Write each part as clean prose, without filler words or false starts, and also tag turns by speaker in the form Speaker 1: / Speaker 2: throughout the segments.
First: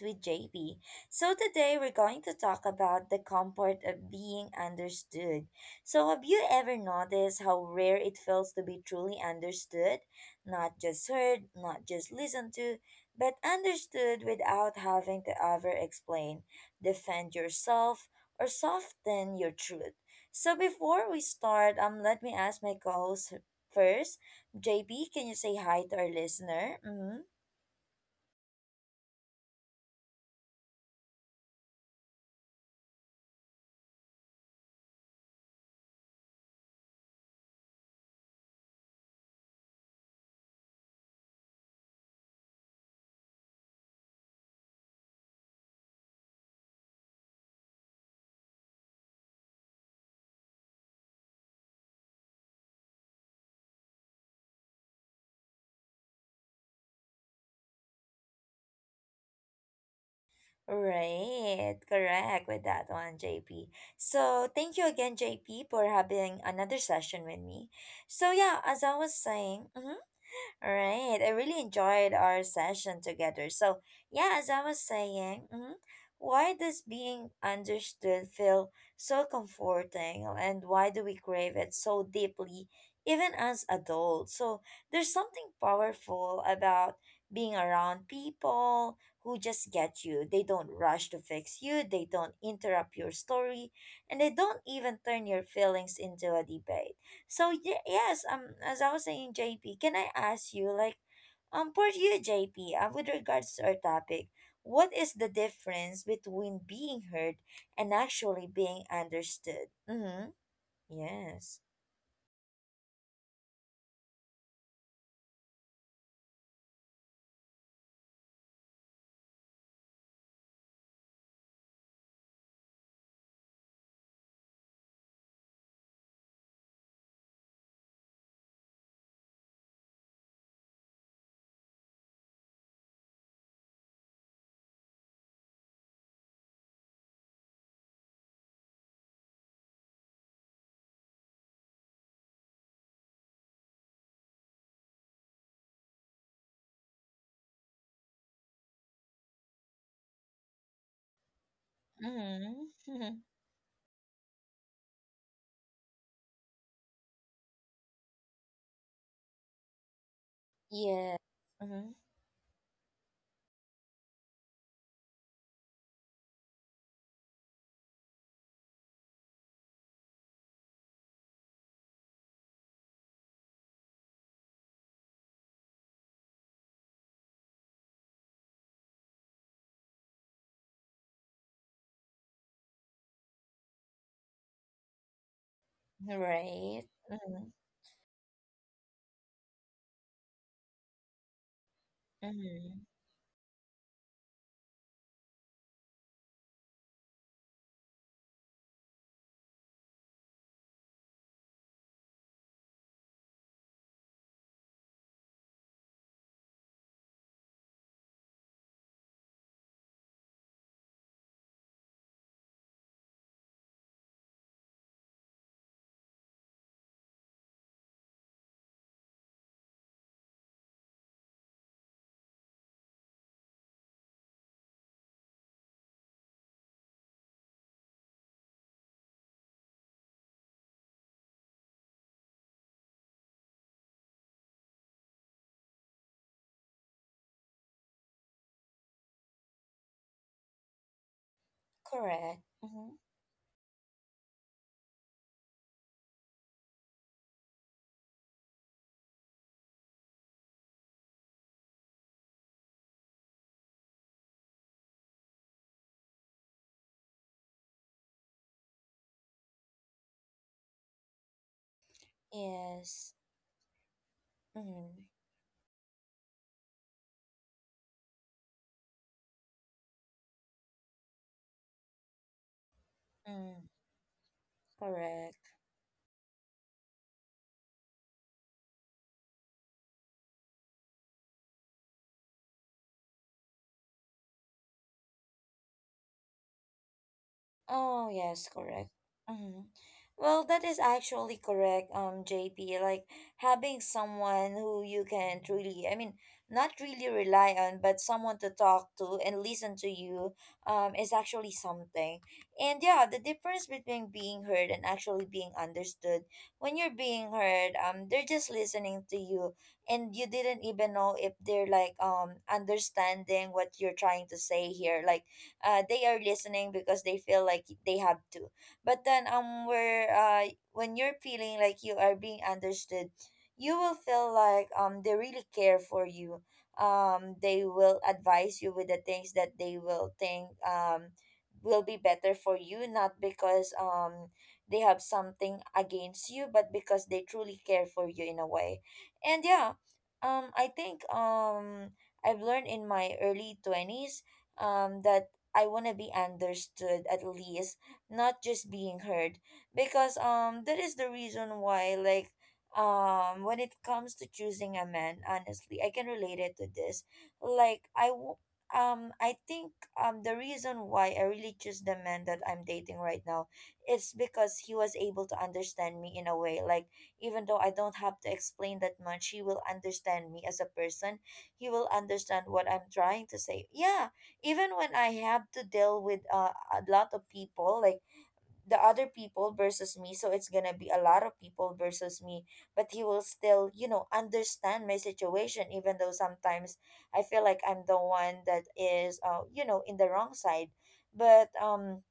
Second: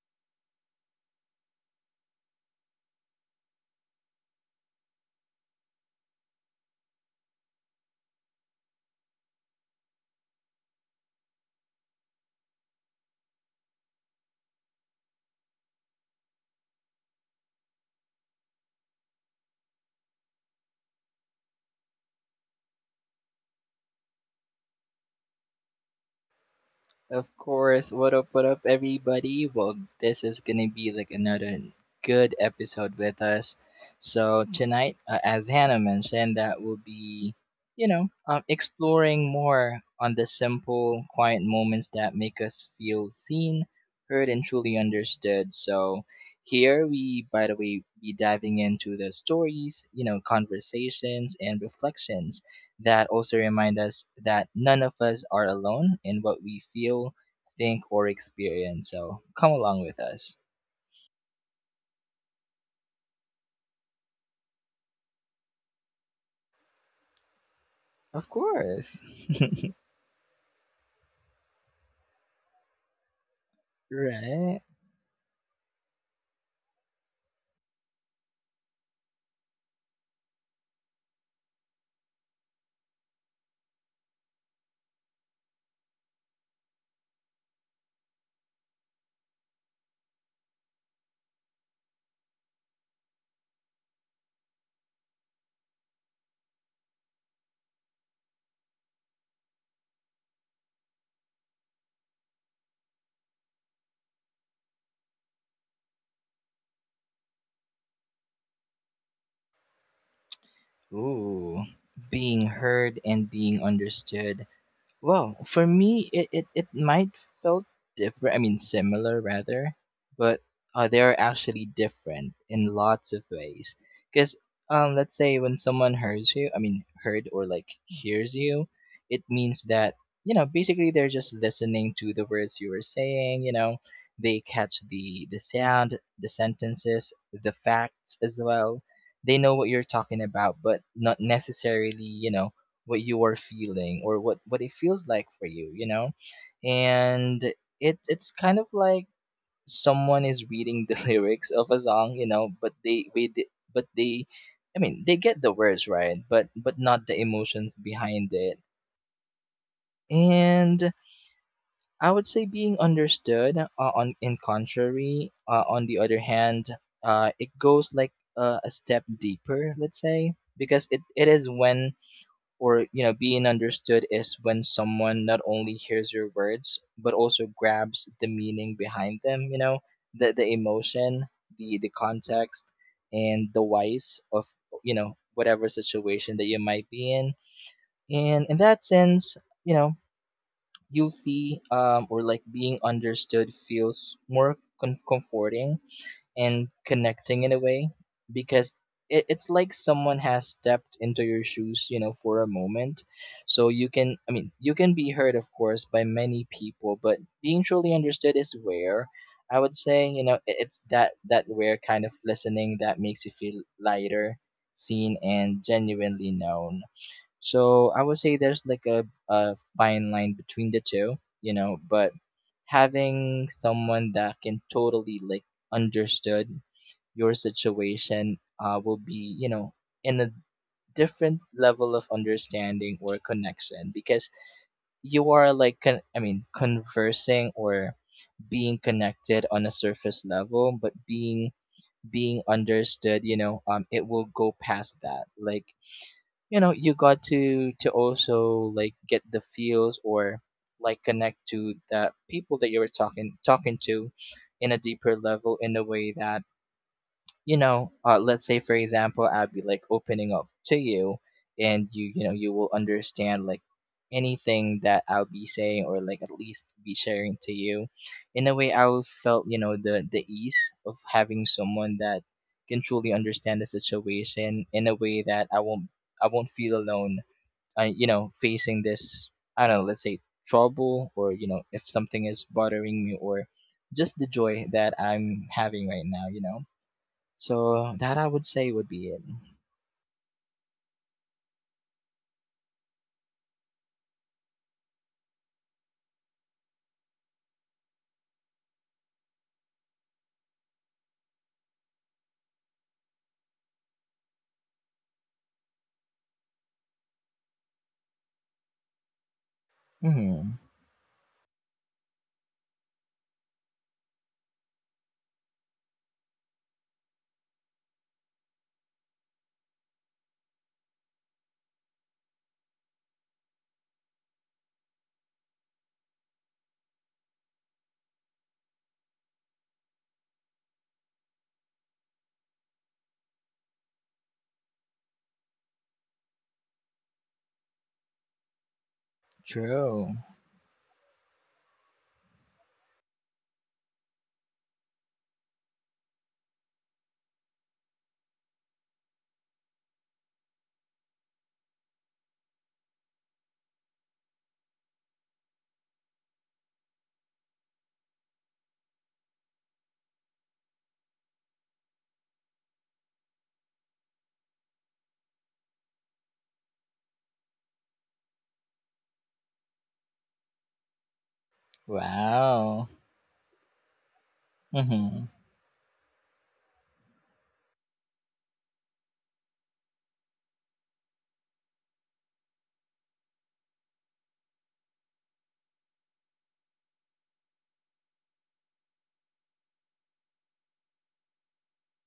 Speaker 1: with JP. So today we're going to talk about the comfort of being understood. So have you ever noticed how rare it feels to be truly understood? Not just heard, not just listened to, but understood without having to ever explain, defend yourself, or soften your truth. So before we start, let me ask my co-host first. JP, can you say hi to our listener? Mm-hmm.
Speaker 2: Of course, what up, everybody? Well, this is gonna be like another good episode with us. So, tonight, as Hannah mentioned, that will be, exploring more on the simple, quiet moments that make us feel seen, heard, and truly understood. So, here we, by the way, be diving into the stories, conversations, and reflections that also remind us that none of us are alone in what we feel, think, or experience. So come along with us.
Speaker 1: Right, correct with that one, JP. So, thank you again, JP, for having another session with me. So,
Speaker 2: Of
Speaker 1: yeah, as I
Speaker 2: course.
Speaker 1: was saying. Mhm. All right. I really enjoyed our session together. So, yeah, as I
Speaker 2: Right?
Speaker 1: was saying, mhm, why does being understood feel so comforting, and why do we crave it so deeply, even as adults? So, there's something powerful about being around people who just get you. They don't rush to fix you, they don't interrupt your story, and they don't even turn your feelings into a debate. So yes, as I was saying, JP, can I ask you, for you, JP, with regards to our topic, what is the difference between being heard and actually being understood? Mm-hmm. Yes.
Speaker 2: Ooh. Being heard and being understood. Well, for me, it might felt different. I mean, similar rather, but they are actually different in lots of ways. Because let's say when someone hears you, I mean, heard or like hears you, it means that basically they're just listening to the words you were saying. They catch the sound, the sentences, the facts as well. They know what you're talking about, but not necessarily, what you are feeling, or what it feels like for you, you know and it's kind of like someone is reading the lyrics of a song, but
Speaker 1: Mm-hmm.
Speaker 2: they we di- but they I mean they get the words right, but not the emotions behind it. And
Speaker 1: Yes. Mm-hmm.
Speaker 2: I would say being understood, on in contrary, on the other hand, it goes like, a step deeper, let's say, because it is when, or, being understood is when someone not only hears your words but also grabs the meaning behind them, the emotion, the context, and the whys of, whatever situation that you
Speaker 1: Right.
Speaker 2: might be in.
Speaker 1: Mm-hmm.
Speaker 2: And in that sense, you know you'll see, or like,
Speaker 1: Mm-hmm.
Speaker 2: being understood feels more comforting and connecting in a way, because it's like someone has stepped into your shoes, for a moment. So you can I mean you can be heard, of course, by many people, but being truly understood is rare. I would say, it's that rare kind of listening that makes you feel lighter, seen, and genuinely known. So I would say there's like a fine line between the two, but having someone that can totally like understood your situation, will be, in a different level of understanding or connection, because you are like I mean conversing, or being connected on a surface level, but being
Speaker 1: Correct.
Speaker 2: being
Speaker 1: Mm-hmm.
Speaker 2: understood, it will go past that. Like, you got to also like get the feels, or like connect to the people that you were talking to in a deeper level, in a way that, let's say for example, I'll be like opening up to you, and you will
Speaker 1: Yes.
Speaker 2: understand, like, anything
Speaker 1: Mm-hmm.
Speaker 2: that I'll be saying, or like at least be sharing to you. In a way, I will felt, the ease of having someone that can truly
Speaker 1: Mm-hmm.
Speaker 2: understand the situation in a way
Speaker 1: Correct.
Speaker 2: that I won't feel alone. Facing this, I don't know, let's say, trouble, or, if something is bothering me, or just the joy that I'm having right now. So
Speaker 1: Oh,
Speaker 2: that, I
Speaker 1: yes,
Speaker 2: would say,
Speaker 1: correct.
Speaker 2: would be it.
Speaker 1: Hmm. Well, that is actually correct, JP. Like having someone who you can truly, I mean, not really rely on, but someone to talk to and listen to you, is actually something. And yeah, the difference between being heard and actually being understood. When you're being heard, they're just listening to you, and you
Speaker 2: Mm-hmm.
Speaker 1: didn't even know if they're like understanding what you're trying to say here. Like they are listening because they feel like they have to. But then where when you're feeling like you are being understood, you will feel like they really care for you. They will advise you with the things that they will think will be better for you, not because they have something against you, but because they truly care for you in a way. And yeah,
Speaker 2: True.
Speaker 1: I think I've learned in my early 20s that I want to be understood at least, not just being heard. Because that is the reason why like when it comes to choosing a man, honestly, I can relate it to this. Like I w- I think the reason why I really choose the man that I'm dating right now, it's because he was able to understand me in a way. Like even though I don't have to explain that much, he will understand me as a person. He will understand what I'm
Speaker 2: Wow.
Speaker 1: trying to say. Yeah, even when I
Speaker 2: Mm-hmm.
Speaker 1: have to deal with a lot of people, like the other people versus me, so it's gonna be a lot of people versus me, but he will still, you know, understand my situation, even though sometimes I feel like I'm the one that is, you know, in the wrong side. But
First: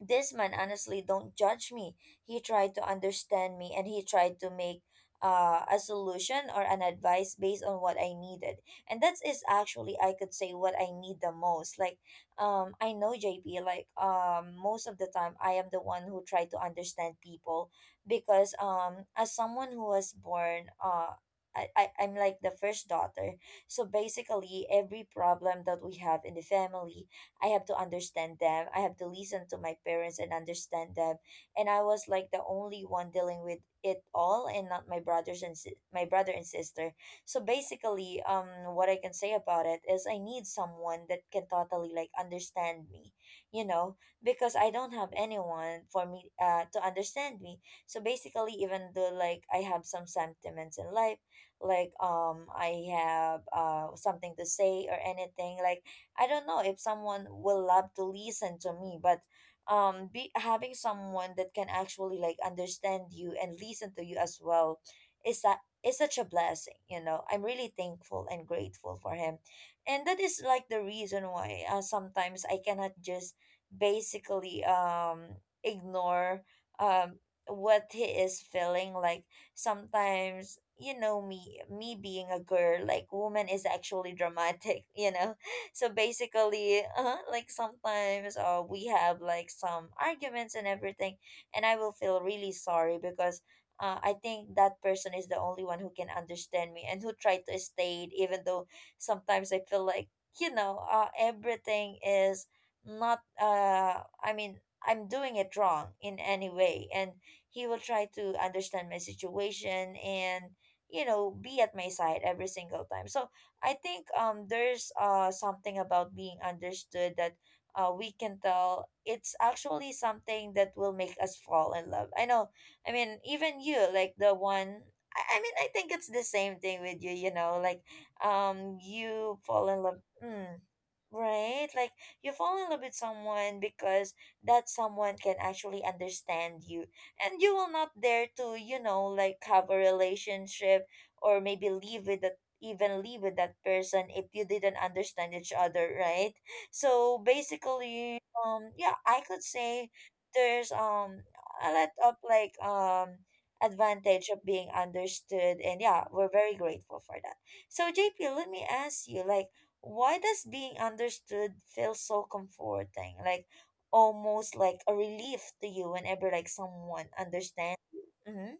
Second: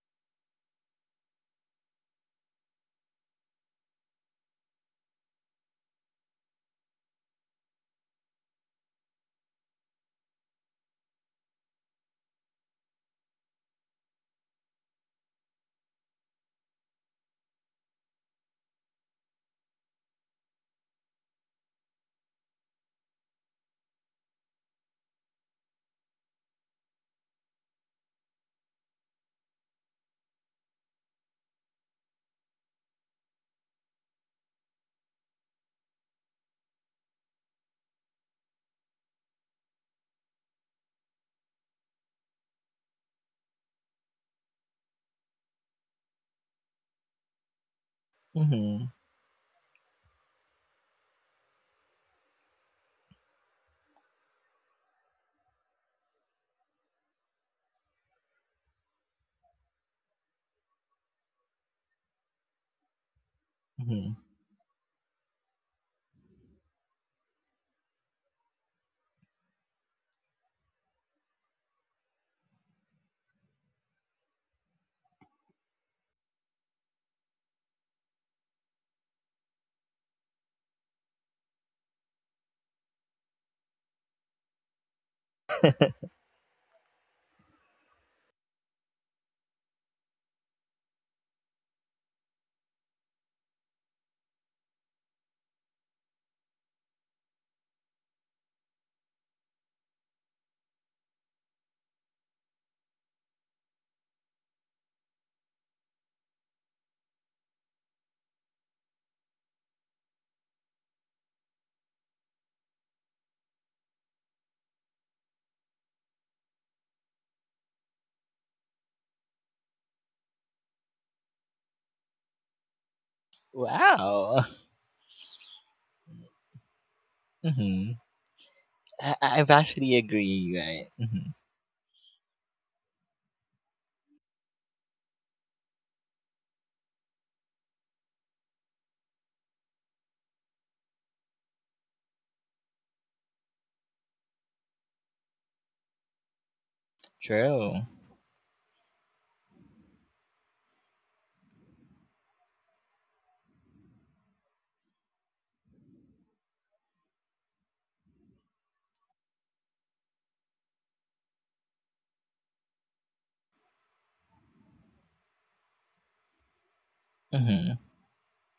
Speaker 1: this man honestly don't judge me. He tried to understand me, and he tried to make a solution or an advice based on what I needed, and that is actually, I could say, what I need the most. Like I know JP, like most of the time I am the one who try to understand people because as someone who was born uh, I'm like the first daughter. So basically, every problem that we have in the family, I have to understand them. I have to listen to my parents and understand them. And I was like the only one dealing with it all, and not my brothers and my brother and sister. So basically, um, what I can say about it is I need someone that can totally like understand me, you know, because I don't have anyone for me to understand me. So basically,
Speaker 2: Mm-hmm.
Speaker 1: even though like I have some sentiments in life, like I have something to say or anything, like I don't know if someone will love to listen to me, but be having someone that can actually like understand you and listen to
Speaker 2: Mm-hmm.
Speaker 1: you as well is that is such a blessing, you know. I'm really thankful and grateful for him. And that is like the reason why, sometimes I cannot just basically ignore um what he is feeling. Like sometimes, you know, me being a girl, like woman, is actually dramatic you know. So basically, like sometimes, we have like some arguments and everything, and I will feel really sorry because, I think that person is the only one who can understand me and who tried to stay. Even though sometimes I feel like, you know, everything is not, I mean, I'm doing it wrong in any way, and he will try to understand my situation, and, you know, be at my side every single time. So I think there's something about being understood that we can tell it's actually something that will make us fall in love. I know. I mean, even you like the
Speaker 2: Wow.
Speaker 1: one, I mean, I think it's the same thing with you, you know, like
Speaker 2: Mm-hmm. I-
Speaker 1: you
Speaker 2: I've
Speaker 1: fall in
Speaker 2: actually
Speaker 1: love.
Speaker 2: agree,
Speaker 1: Mm.
Speaker 2: right? Mm-hmm.
Speaker 1: Right? Like you fall in love with someone because that someone can actually understand you. And you will not dare to, you know, like have a relationship or maybe leave with that, even leave with that person if you didn't understand each other, right? So
Speaker 2: True.
Speaker 1: basically, yeah, I could say there's a lot of like advantage of being understood, and yeah, we're very grateful for that. So JP, let me ask you like why does being understood feel so comforting, like almost like a relief to you whenever like someone
Speaker 2: Mm-hmm.
Speaker 1: understands you? Mm-hmm.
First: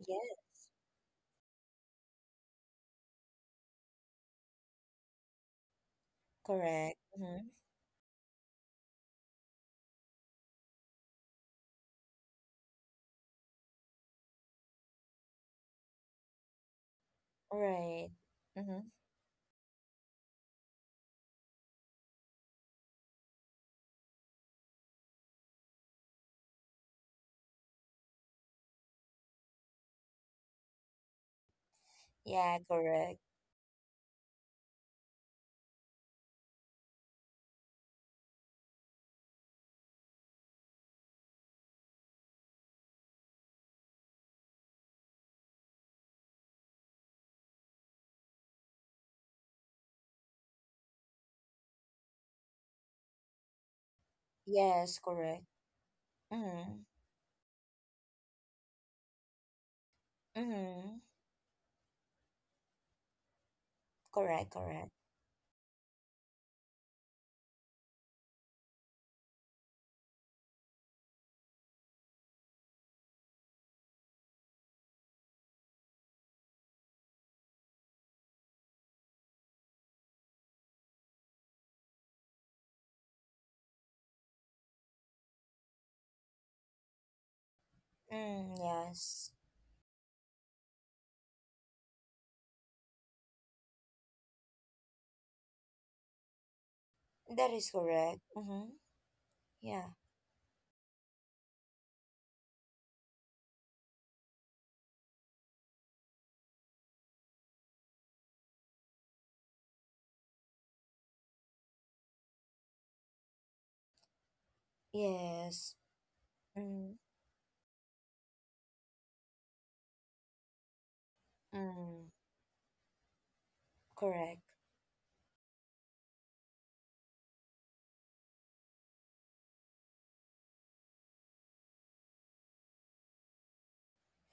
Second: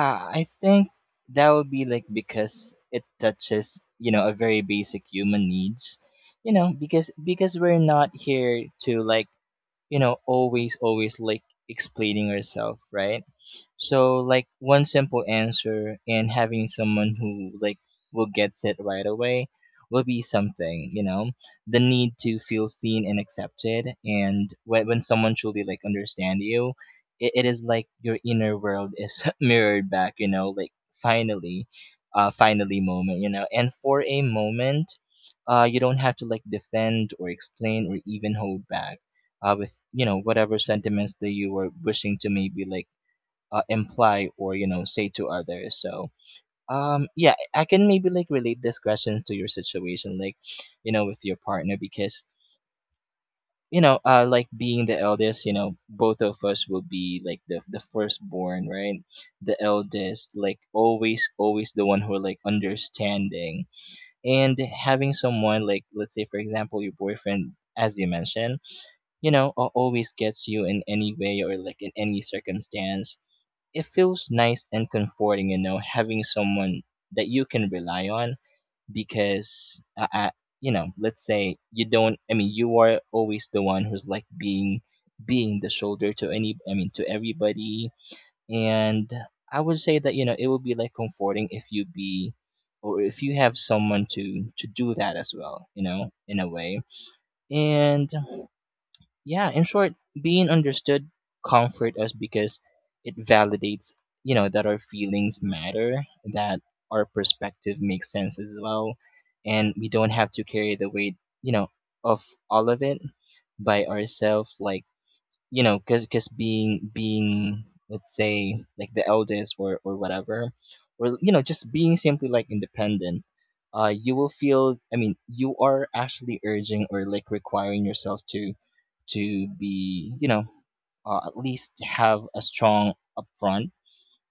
Speaker 1: Yeah,
Speaker 2: I think that would be like, because it touches, a very basic human needs. You know,
Speaker 1: correct.
Speaker 2: because
Speaker 1: Mm-hmm.
Speaker 2: because we're not here to like, always like, explaining herself, right? So like, one simple answer, and having someone who like
Speaker 1: Right.
Speaker 2: will get it
Speaker 1: Mm-hmm.
Speaker 2: right away will be something, the need to feel seen and accepted. And when someone truly like understand you, it is like your inner world is mirrored back, like finally,
Speaker 1: Yeah,
Speaker 2: finally
Speaker 1: correct.
Speaker 2: moment, and for a moment. You don't have to like defend, or explain, or even hold back, with, whatever sentiments that you were wishing to, maybe like, imply, or say to others. So yeah, I can maybe like relate this question to your situation, like, with your partner, because, like being
Speaker 1: Yes,
Speaker 2: the
Speaker 1: correct.
Speaker 2: eldest, both of us
Speaker 1: Mm-hmm.
Speaker 2: will be like the firstborn, right? The eldest, like,
Speaker 1: Mm-hmm.
Speaker 2: always the one who like understanding.
Speaker 1: Correct,
Speaker 2: And
Speaker 1: correct.
Speaker 2: having someone, like, let's say for example your boyfriend, as you mentioned, always gets you in any way, or like in any circumstance. It feels nice and comforting, having someone that you can rely on, because, let's say, you don't, I mean, you are always the one who's like being the shoulder to any, I mean, to everybody.
Speaker 1: Mm,
Speaker 2: And
Speaker 1: yes.
Speaker 2: I would say that, it would be like comforting if you be, or if you have someone to do that as well, in a way.
Speaker 1: That is
Speaker 2: And
Speaker 1: correct. Mm-hmm.
Speaker 2: yeah, in
Speaker 1: Yeah.
Speaker 2: short, being understood comfort us because it validates, that our feelings matter, that our perspective makes sense as well, and we don't have to carry the weight, you know of all of it, by ourselves. Like,
Speaker 1: Yes.
Speaker 2: because cause being
Speaker 1: Mm-hmm.
Speaker 2: being let's say, like the eldest or whatever, or, just being
Speaker 1: Mm.
Speaker 2: simply like independent. You will
Speaker 1: Correct.
Speaker 2: feel, I mean, you are actually urging or like requiring yourself to be, at least have a strong upfront,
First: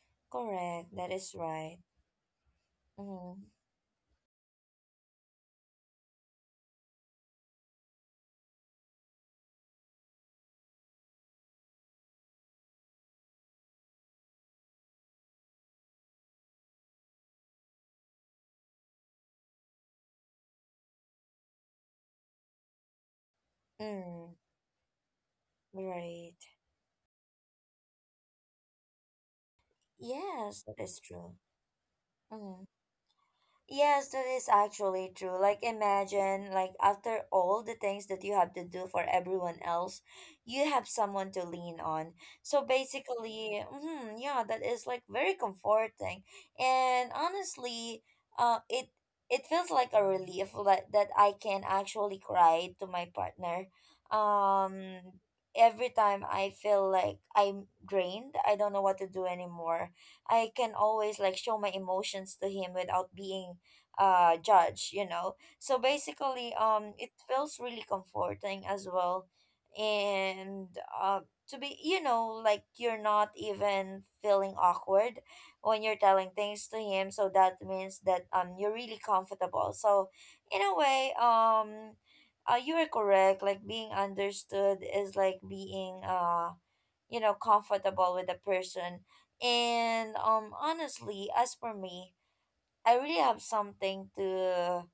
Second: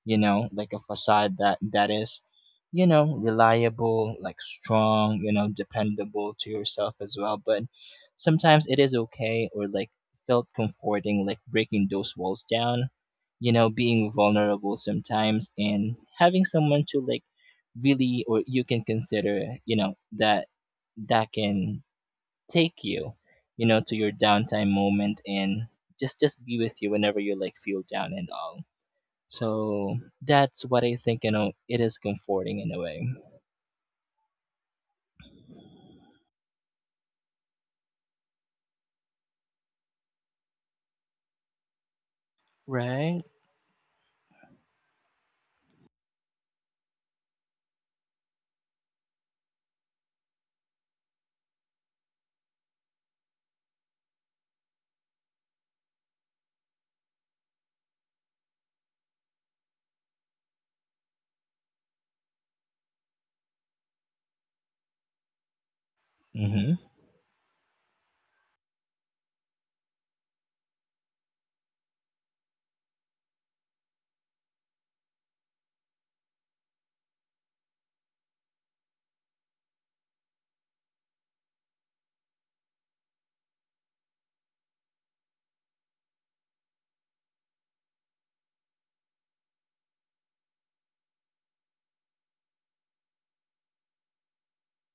Speaker 2: like a
Speaker 1: Correct. That is
Speaker 2: facade that
Speaker 1: right.
Speaker 2: that is,
Speaker 1: Mm-hmm.
Speaker 2: reliable, like strong, dependable to yourself as well. But sometimes it is okay, or like felt comforting, like breaking those walls down, being vulnerable sometimes, and having someone to like really, or you can consider, that can take you, to your
Speaker 1: Mm.
Speaker 2: downtime moment, and just
Speaker 1: Right.
Speaker 2: just be with you whenever you like feel down and all. So
Speaker 1: Yes,
Speaker 2: that's
Speaker 1: that
Speaker 2: what I
Speaker 1: is
Speaker 2: think,
Speaker 1: true.
Speaker 2: it is comforting
Speaker 1: Mhm.
Speaker 2: in a way.
Speaker 1: Yes, that is actually true. Like imagine, like after all the things that you have to do for everyone else, you have someone to lean on. So
Speaker 2: Right?
Speaker 1: basically, mm, yeah, that is like very comforting. And honestly, uh, it feels like a relief that that I can actually cry to my partner. Um every time I feel like I'm drained, I don't know what to do anymore. I can always like show my emotions to him without being judge, you know. So basically,
Speaker 2: Mm-hmm.
Speaker 1: um, it feels really comforting as well, and uh to be, you know, like you're not even feeling awkward when you're telling things to him. So that means that you're really comfortable. So in a way, um, you are correct. Like being understood is like being, uh, you know, comfortable with a person. And honestly, as for me, I really have something to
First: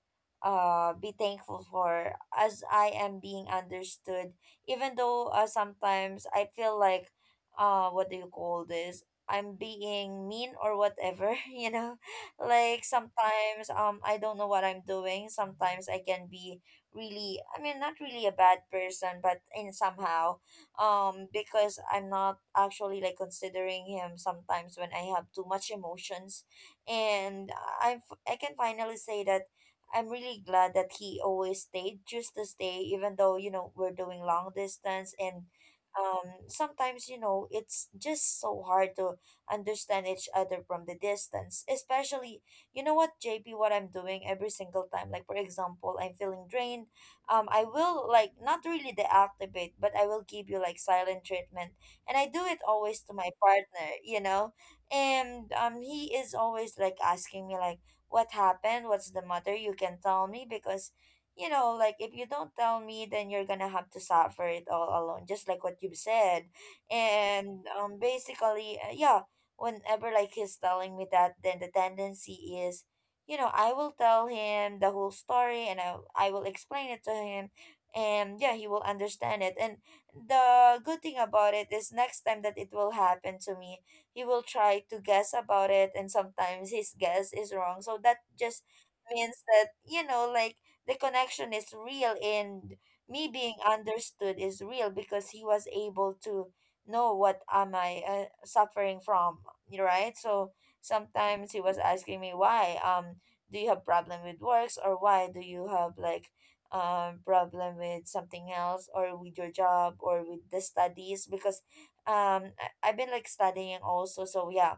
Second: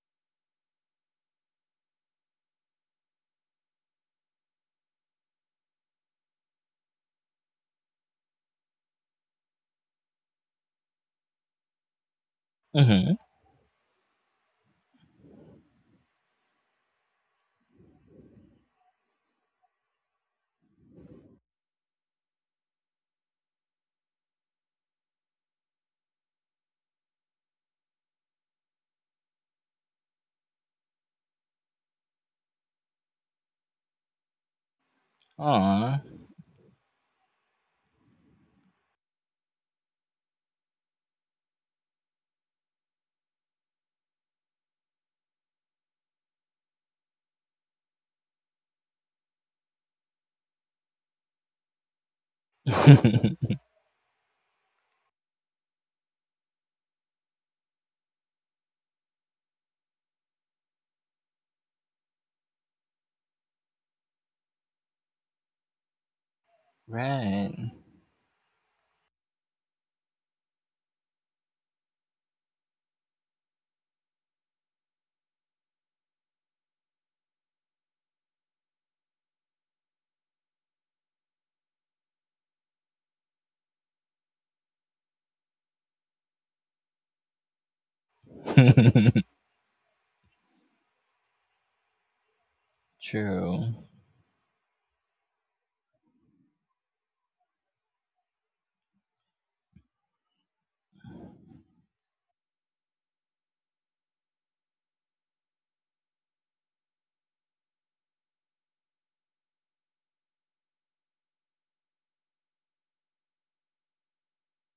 Speaker 1: be thankful for, as I am being understood, even though, sometimes I feel like, uh, what do you call this, I'm being mean or whatever you know. Like
Speaker 2: Mm-hmm.
Speaker 1: sometimes, um, I don't know what I'm doing. Sometimes I can be really, I mean, not really a bad person, but in somehow, um, because I'm not actually like considering him sometimes when I have too much emotions. And I can finally say that I'm really glad that he always stayed just to stay, even though, you know, we're doing long distance, and
Speaker 2: Aw.
Speaker 1: sometimes, you know, it's just so hard to understand each other from the distance. Especially, you know what JP, what I'm doing every single time, like for example, I'm feeling drained, I will like not really deactivate, but I will give you like silent treatment. And I do it always to my partner, you know. And he is always like asking me like, what happened, what's the matter, you can tell me because, you know, like if you don't tell me, then you're gonna have to suffer it all alone, just like what you said.
Speaker 2: Right.
Speaker 1: And basically, yeah, whenever like he's telling me that, then the tendency is, you know, I will tell him the whole story, and I will explain it to him. And yeah, he will understand it. And the good thing about it is next time that it will happen to me, he will try to guess about it, and sometimes his guess is wrong. So that just means that, you know, like the connection is real, and me being
Speaker 2: True.
Speaker 1: understood is real, because he was able to know what am I, suffering from, right? So sometimes he was asking me, why do you have problem with works, or why do you have like problem with something else or with your job or with the studies because um I've been like studying also, so yeah.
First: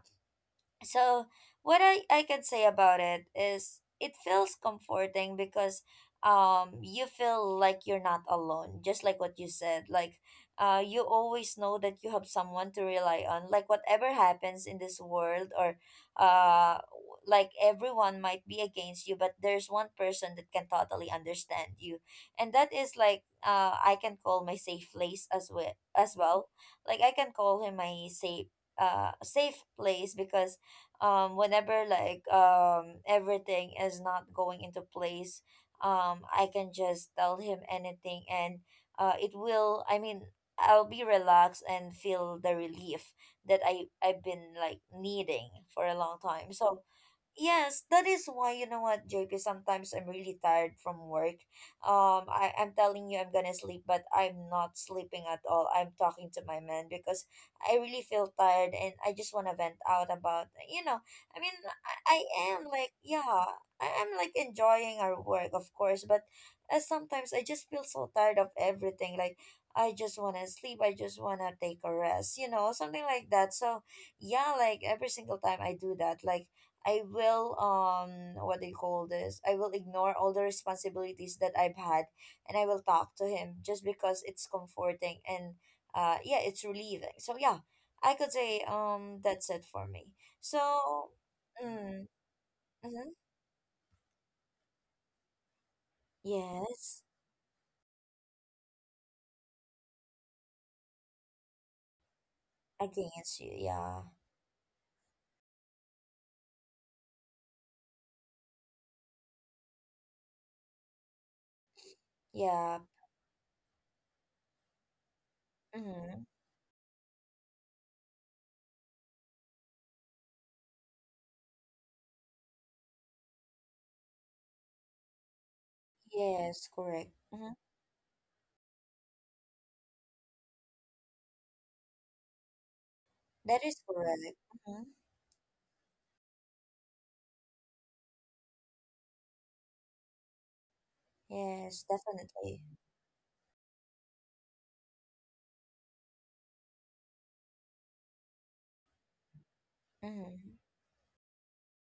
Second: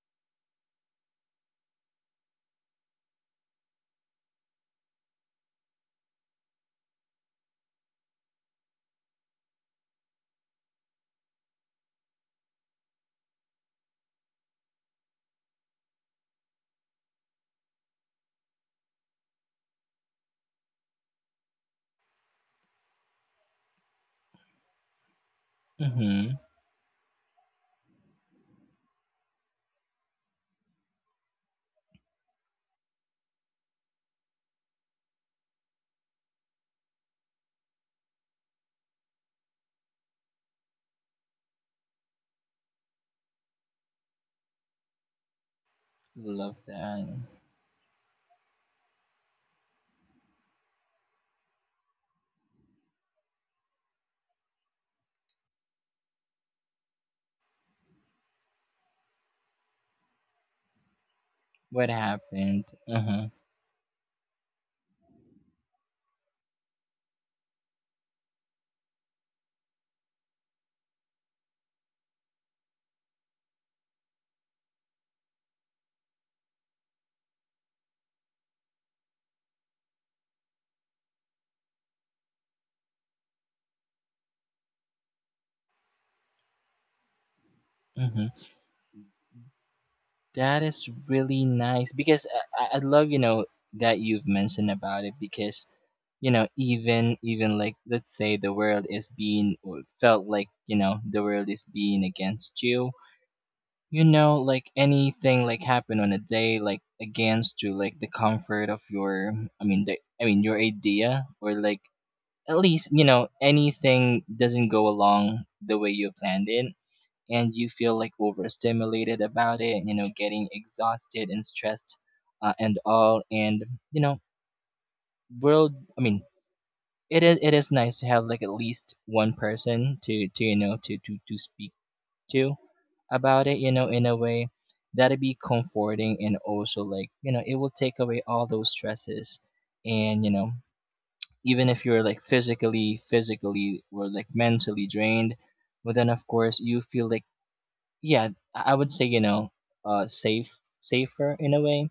Speaker 1: So what I could say about it is it feels comforting because you feel like you're not alone, just like what you said. Like you always know that you have someone to rely on. Like whatever happens in this world, or like everyone might be against you, but there's one person that can totally understand you. And that is like I can call my safe place as well as
Speaker 2: Mm-hmm.
Speaker 1: well. Like I can call him my safe place because whenever like everything is not going into place, I can just tell him anything, and it will I mean I'll be relaxed and feel the relief that I've been like needing for a long time,
Speaker 2: Love
Speaker 1: so.
Speaker 2: that.
Speaker 1: Yes, that is why, you know what, JP, sometimes I'm really tired from work. I'm telling you, I'm gonna sleep, but I'm not sleeping at all. I'm talking to my man because I really feel tired and I just wanna vent out about, I mean,
Speaker 2: What
Speaker 1: I
Speaker 2: happened?
Speaker 1: am like,
Speaker 2: Uh
Speaker 1: yeah,
Speaker 2: huh.
Speaker 1: I am like enjoying our work, of course, but sometimes I just feel so tired of everything. Like I just wanna sleep, I just wanna take a rest, you know, something like that. So yeah, like every single time I do that, like I will what do you call this? I will ignore all the responsibilities that I've had, and I will talk to him just because it's comforting. And yeah, it's relieving. So yeah, I
Speaker 2: Mm-hmm.
Speaker 1: could say that's it for me.
Speaker 2: That is
Speaker 1: So.
Speaker 2: really nice
Speaker 1: Mm.
Speaker 2: because I
Speaker 1: Mm-hmm.
Speaker 2: love, that you've mentioned about it, because,
Speaker 1: Yes,
Speaker 2: even like, let's say, the world is being, or felt like, the world is being against you,
Speaker 1: against you. Yeah.
Speaker 2: you know like anything like happen on a day, like against to, like the comfort of your, I mean, the, I mean, your idea, or like at
Speaker 1: Yeah.
Speaker 2: least, anything doesn't go along the way you
Speaker 1: Mm-hmm.
Speaker 2: planned it, and you feel like overstimulated about it, getting exhausted and stressed, and all. And, you know world I mean
Speaker 1: Yes, correct.
Speaker 2: it is it
Speaker 1: Mm-hmm.
Speaker 2: is nice to have like at least one person to speak to about it,
Speaker 1: That is
Speaker 2: in a
Speaker 1: correct.
Speaker 2: way
Speaker 1: Mm-hmm.
Speaker 2: that'd be comforting, and also like, it will take away all those stresses, and, even if
Speaker 1: Yes,
Speaker 2: you're like
Speaker 1: definitely.
Speaker 2: physically or like mentally drained. Well then, of course, you feel like, yeah, I would say, uh safe
Speaker 1: Mm-hmm.
Speaker 2: safer in a way.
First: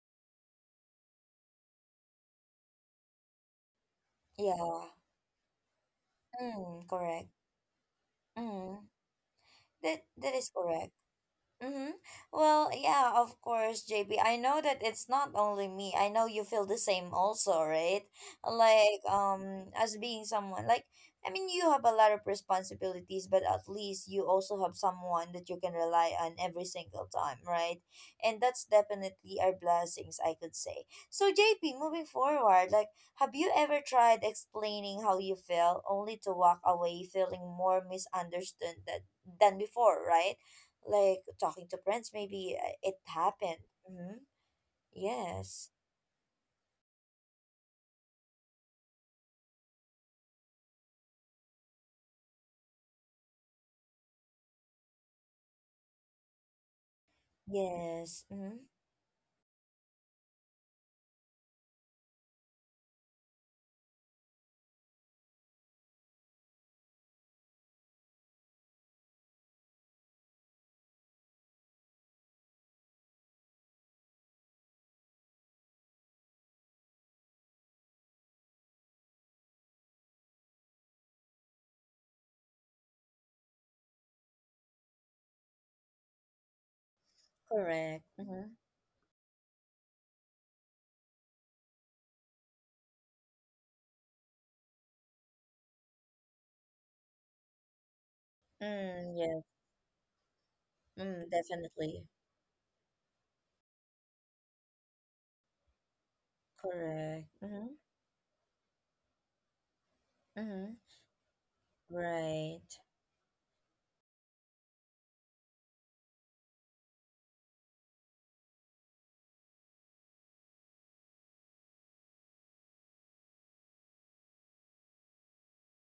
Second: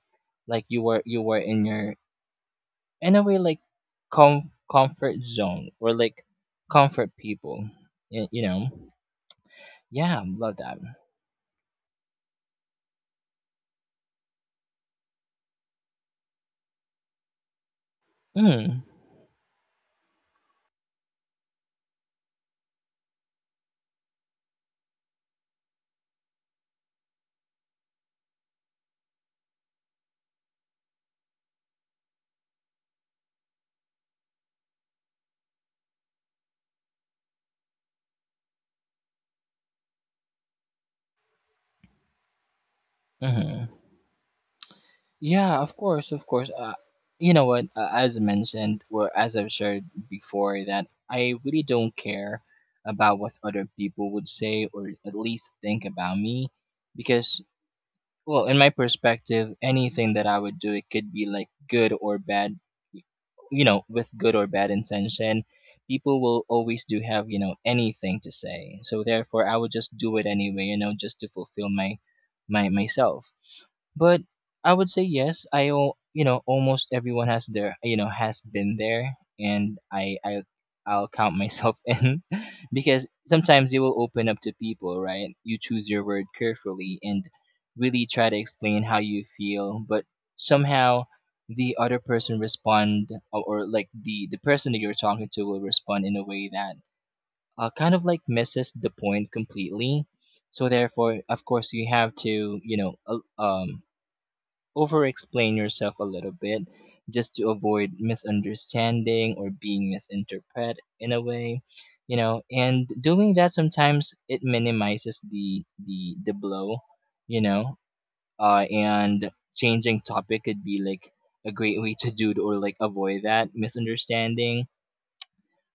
Speaker 2: Like you were in your, in a way, like com-
Speaker 1: Yeah.
Speaker 2: comfort zone, or like
Speaker 1: Mm,
Speaker 2: comfort
Speaker 1: correct.
Speaker 2: people. You know.
Speaker 1: Mm, that
Speaker 2: Yeah,
Speaker 1: that is
Speaker 2: love that.
Speaker 1: correct. Mm-hmm. Well, yeah, of course, JB. Know that it's not only me. I know you feel the same also, right?
Speaker 2: Mm.
Speaker 1: Like, as being someone, like, I mean, you have a lot of responsibilities, but at least you also have someone that you can rely on every single time, right? And that's definitely our blessings, I could say. So, JP, moving forward, like, have you ever tried explaining how you feel only to walk away feeling more misunderstood than before, right? Like talking to friends, maybe. It happened.
Speaker 2: Hmm.
Speaker 1: Mm-hmm.
Speaker 2: Yeah,
Speaker 1: Yes.
Speaker 2: of course, of course. You know what? As mentioned, or as I've shared before, that I really don't care about what other people would say, or at least think about me, because,
Speaker 1: Yes.
Speaker 2: well,
Speaker 1: Mm-hmm.
Speaker 2: in my perspective, anything that I would do, it could be like good or bad, y- with good or bad intention. People will always do have, anything to say. So therefore, I would just do it anyway, just to fulfill my, my myself. But I would say yes. I, al- you know, almost everyone has been there, and I'll count myself in, because sometimes you will open up to people, right? You choose your word carefully, and
Speaker 1: Correct.
Speaker 2: really try to
Speaker 1: Mm-hmm.
Speaker 2: explain how you feel, but somehow the other person respond, or like the person that you're talking to will respond in a way that, kind of like misses the
Speaker 1: Mm,
Speaker 2: point
Speaker 1: yeah.
Speaker 2: completely. So
Speaker 1: Mm,
Speaker 2: therefore, of course, you
Speaker 1: definitely.
Speaker 2: have to over explain yourself a little bit
Speaker 1: Correct.
Speaker 2: just to
Speaker 1: Mm-hmm.
Speaker 2: avoid misunderstanding or being
Speaker 1: Mm-hmm.
Speaker 2: misinterpreted in a way, you know
Speaker 1: Right.
Speaker 2: and doing that sometimes it minimizes the blow, you know and changing topic could be like a great way to do it or like avoid that misunderstanding.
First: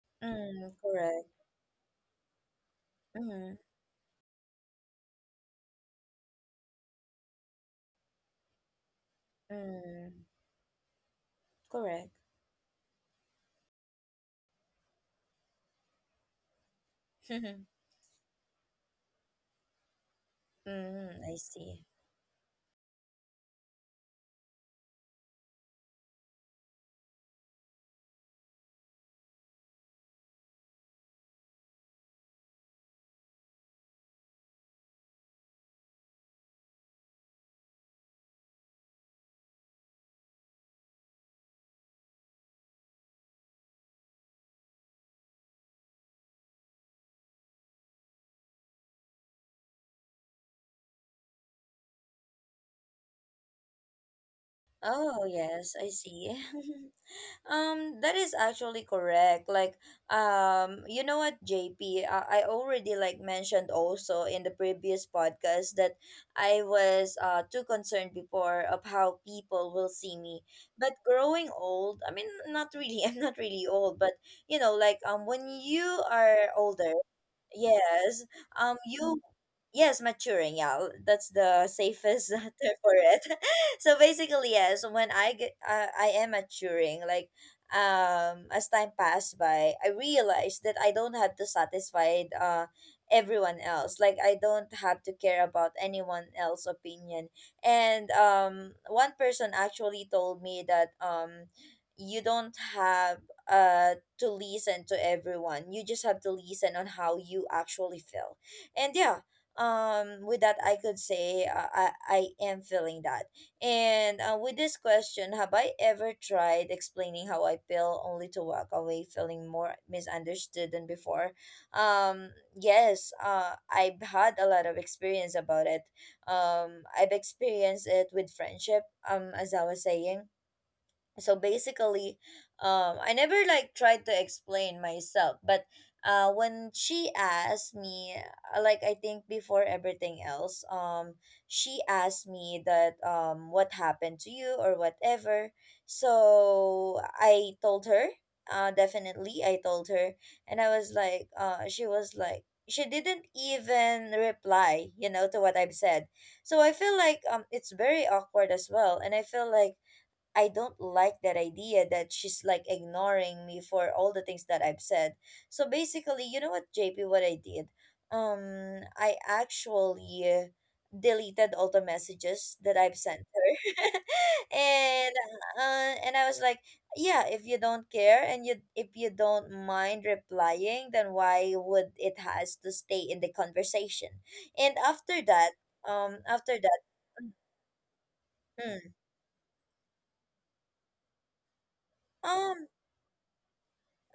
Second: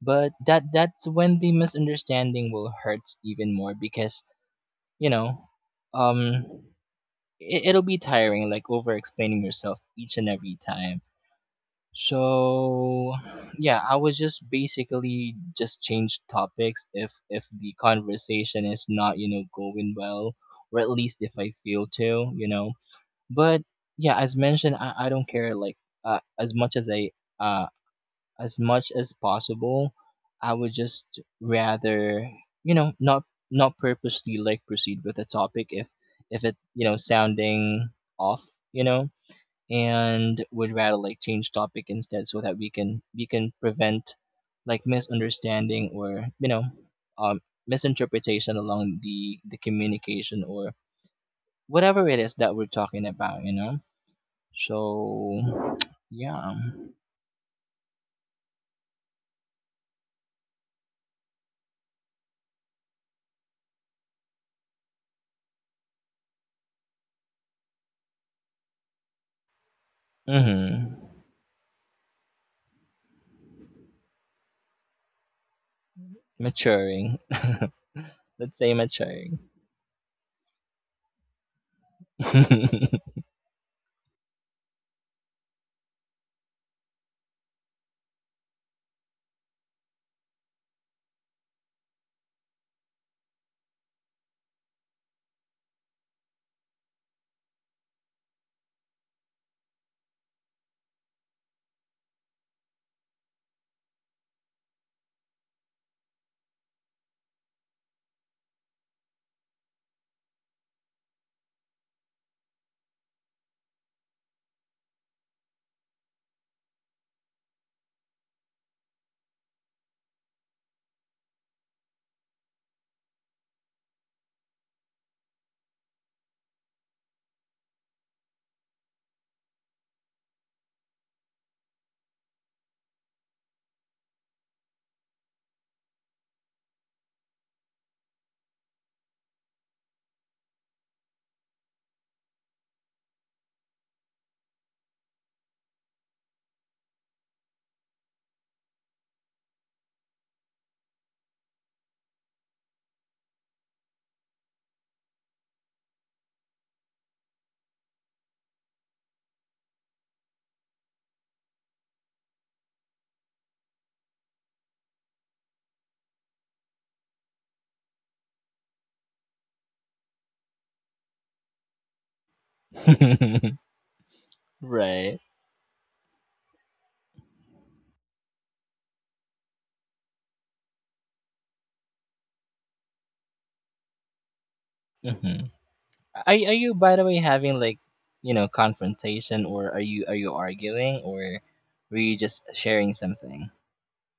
Speaker 2: But that
Speaker 1: Mm,
Speaker 2: that's
Speaker 1: correct.
Speaker 2: when the misunderstanding will hurt
Speaker 1: Mm-hmm.
Speaker 2: even more, because you know um it'll be tiring like over explaining yourself each
Speaker 1: Mm,
Speaker 2: and every time.
Speaker 1: correct.
Speaker 2: So yeah, I would just basically just change topics if the conversation is not going well, or at
Speaker 1: Mm,
Speaker 2: least if
Speaker 1: I
Speaker 2: I
Speaker 1: see.
Speaker 2: feel to but yeah, as mentioned, I don't care like uh, as much as I uh as much as possible. I would just rather you know not not purposely like proceed with a topic if it sounding off you know and would rather like change topic instead so that we can prevent like misunderstanding or um misinterpretation along the communication or whatever it is that we're talking about
Speaker 1: Oh yes,
Speaker 2: so,
Speaker 1: I see.
Speaker 2: yeah.
Speaker 1: That is actually correct. Like, you know what, JP, I already like mentioned also in the previous podcast that I was too concerned before of how people will see me.
Speaker 2: Mhm.
Speaker 1: But growing old, I mean, not really. I'm not really old, but you know, like when you are older,
Speaker 2: Maturing.
Speaker 1: yes,
Speaker 2: Let's say
Speaker 1: you
Speaker 2: maturing.
Speaker 1: yes, maturing. Yeah, that's the safest term for it. So basically, yes, I am maturing. Like, as time passed by, I realized that I don't have to satisfy everyone else. Like, I don't have to care about anyone else's opinion. And one person actually told me that you don't have uh to listen to everyone. You just have to listen on how you actually feel. And yeah, with that I could say, I am feeling that. And with this question, have I ever tried explaining how I feel only to walk away feeling more misunderstood than before? um yes. I've had a lot of experience about it. I've experienced it with friendship. As I was saying, so basically, I never like tried to explain myself, but when she asked me, like, I think before everything else, she asked me that, what happened to you or whatever. So I told her, definitely I told her. And I was like, she was like, she didn't even reply, to what I've said. So I feel like, it's very awkward as well. And I feel like I don't like that idea that she's like ignoring me for all the things that I've said. So basically, you know what, JP, what I did? I actually deleted all the messages that I've sent her.
Speaker 2: Right.
Speaker 1: And I was like, yeah, if you don't care and you if you don't mind replying, then why would it has to stay in the conversation? And after
Speaker 2: Mhm.
Speaker 1: that, um
Speaker 2: Are
Speaker 1: after
Speaker 2: you,
Speaker 1: that,
Speaker 2: by the way,
Speaker 1: mm,
Speaker 2: having like,
Speaker 1: mm,
Speaker 2: confrontation, or are you arguing, or were you just
Speaker 1: um
Speaker 2: sharing something?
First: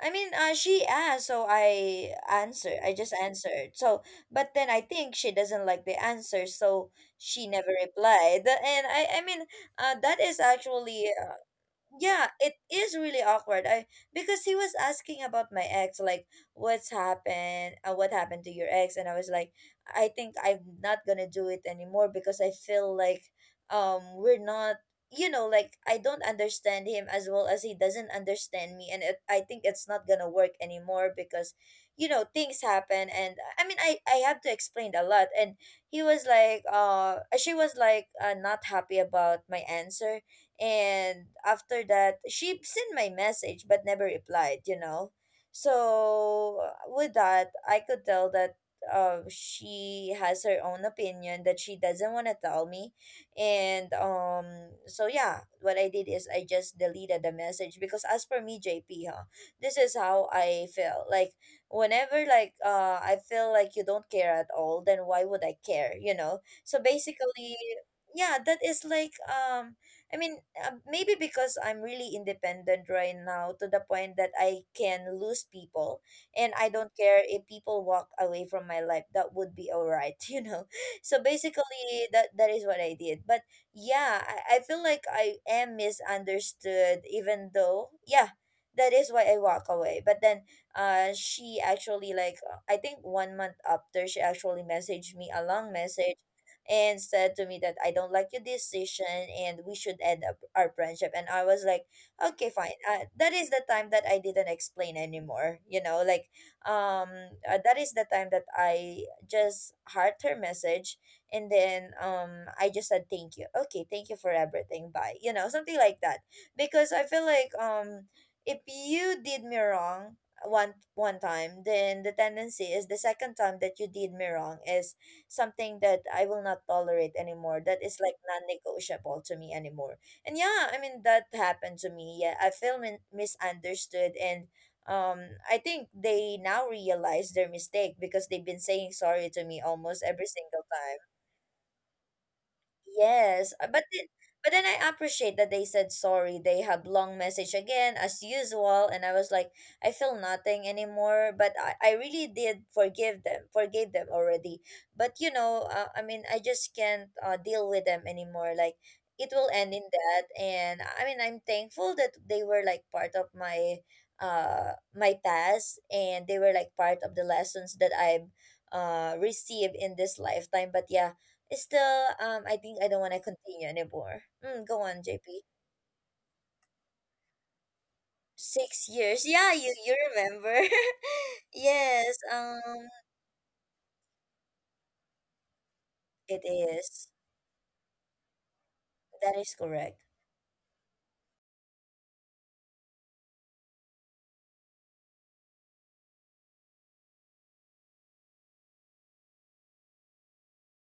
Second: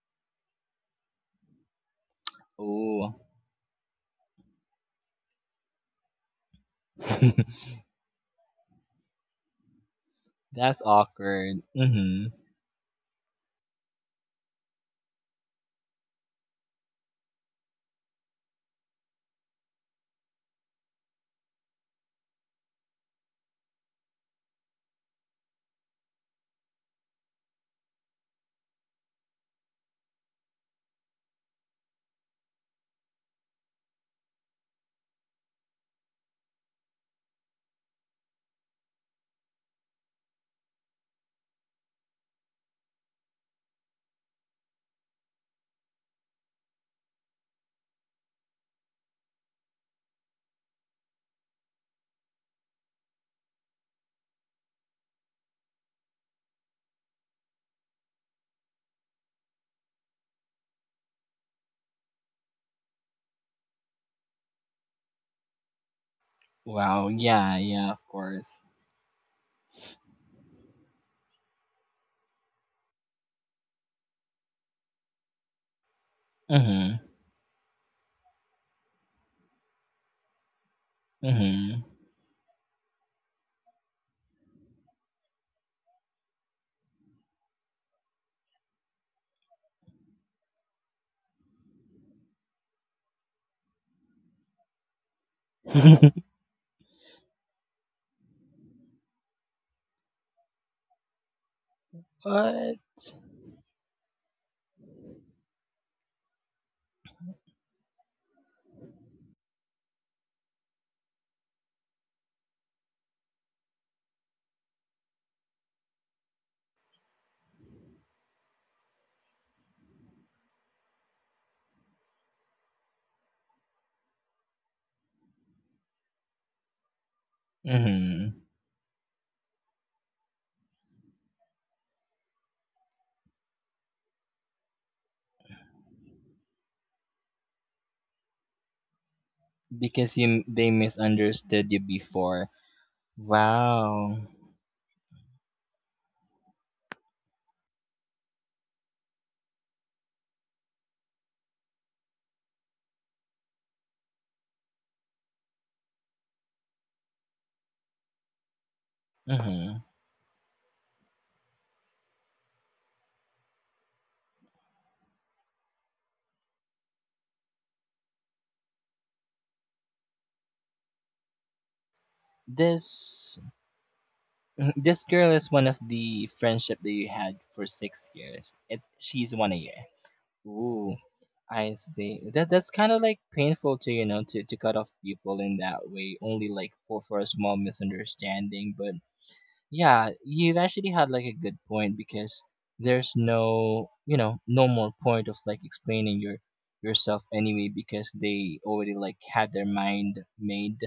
Speaker 1: I mean, she asked, so I answered. I just
Speaker 2: Oh.
Speaker 1: answered. So, but then I think she doesn't like the answer, so she never replied. And I mean, that is
Speaker 2: That's
Speaker 1: actually
Speaker 2: awkward.
Speaker 1: yeah,
Speaker 2: Mhm.
Speaker 1: it is really awkward. I Because he was asking about my ex, like, what happened to your ex. And I was like, I think I'm not gonna do it anymore because I feel like we're not, like, I don't understand him, as well as he doesn't understand me. And I think it's not gonna work anymore because you know things happen. And I mean, I have to explain a lot. And he was like she was like, not happy about my answer. And after that, she sent my message but never replied. So with that, I could tell that she has her own opinion that she doesn't want to tell me. And so yeah, what I did is I just deleted the message, because as for me, JP, huh, this is how I feel. Like whenever like I feel like you don't care at all, then why would I care? So
Speaker 2: Wow. Yeah,
Speaker 1: basically,
Speaker 2: yeah, of
Speaker 1: yeah,
Speaker 2: course.
Speaker 1: that is like I mean, maybe because I'm really independent right now to the point that I can lose people, and I don't
Speaker 2: Mhm.
Speaker 1: care if people walk away from my life. That would be all right, you know. So
Speaker 2: Mhm.
Speaker 1: basically, that is what I did. But yeah, I feel like I am misunderstood, even though, yeah, that is why I walk away. But then she actually, like, I think 1 month after, she actually messaged me a long message and said to me that I don't like your decision and we should end up our friendship. And I was like, okay, fine.
Speaker 2: What?
Speaker 1: That is the time that I didn't explain anymore. You know, like um, that is the time that I just heard her message. And then I just said thank you. Okay, thank you for everything. Bye. You know, something like that. Because I feel like if you did me wrong one time, then the tendency is the second time that you did me wrong is something that I will not tolerate anymore. That is like
Speaker 2: Mhm.
Speaker 1: non-negotiable to me anymore. And yeah, I mean, that happened to me. Yeah, I feel misunderstood. And um I think they now realize their mistake because they've been saying sorry to me almost
Speaker 2: Because
Speaker 1: every
Speaker 2: you
Speaker 1: single
Speaker 2: they
Speaker 1: time.
Speaker 2: misunderstood you before.
Speaker 1: Yes,
Speaker 2: Wow.
Speaker 1: but then I appreciate that they said sorry. They have long message again as usual, and I was like, I feel nothing anymore. But I really did forgive them, forgave them already. But you know, I mean, I just can't deal with them anymore. Like it will end in
Speaker 2: Hmm.
Speaker 1: that, and I mean, I'm thankful that they were like part of my past, and they were like part of the lessons that I've received in this lifetime. But yeah. Still, I think I don't want to
Speaker 2: This
Speaker 1: continue anymore. Mm,
Speaker 2: mhm,
Speaker 1: go on,
Speaker 2: this girl
Speaker 1: JP.
Speaker 2: is one of the friendship that you had for 6 years. It
Speaker 1: 6 years.
Speaker 2: She's
Speaker 1: Yeah,
Speaker 2: one a year.
Speaker 1: you remember.
Speaker 2: Ooh, I
Speaker 1: Yes,
Speaker 2: see. That that's kind of like painful, to you know, to cut off people in that way,
Speaker 1: it
Speaker 2: only like for
Speaker 1: is.
Speaker 2: for a small misunderstanding. But
Speaker 1: That is correct.
Speaker 2: yeah, you've actually had like a good point, because there's no more point of like explaining yourself anyway, because they already like had their mind made,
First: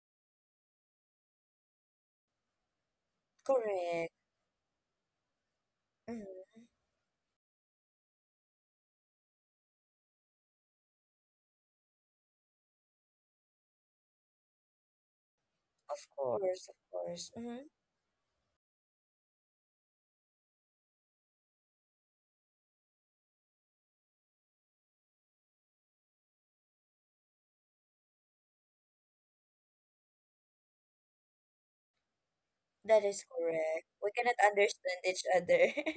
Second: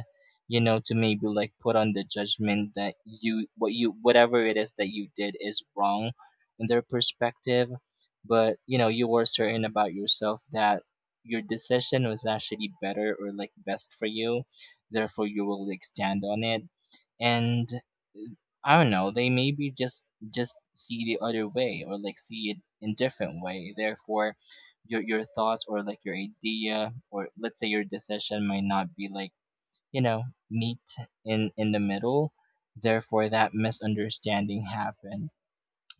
Speaker 2: to maybe like put on the judgment that you what you
Speaker 1: Correct.
Speaker 2: whatever it is that you did is wrong
Speaker 1: Mm-hmm.
Speaker 2: in their perspective, but you were certain about yourself that your decision was actually better or like best for you, therefore you will like
Speaker 1: Of
Speaker 2: stand on it.
Speaker 1: course, of course. Mm-hmm.
Speaker 2: And I don't know, they maybe just see the other way or like see it in different way. Therefore, your thoughts or like your idea or let's say your decision might not be like, you know, meet in the middle.
Speaker 1: That is
Speaker 2: Therefore, that
Speaker 1: correct. We cannot
Speaker 2: misunderstanding
Speaker 1: understand each
Speaker 2: happened.
Speaker 1: other.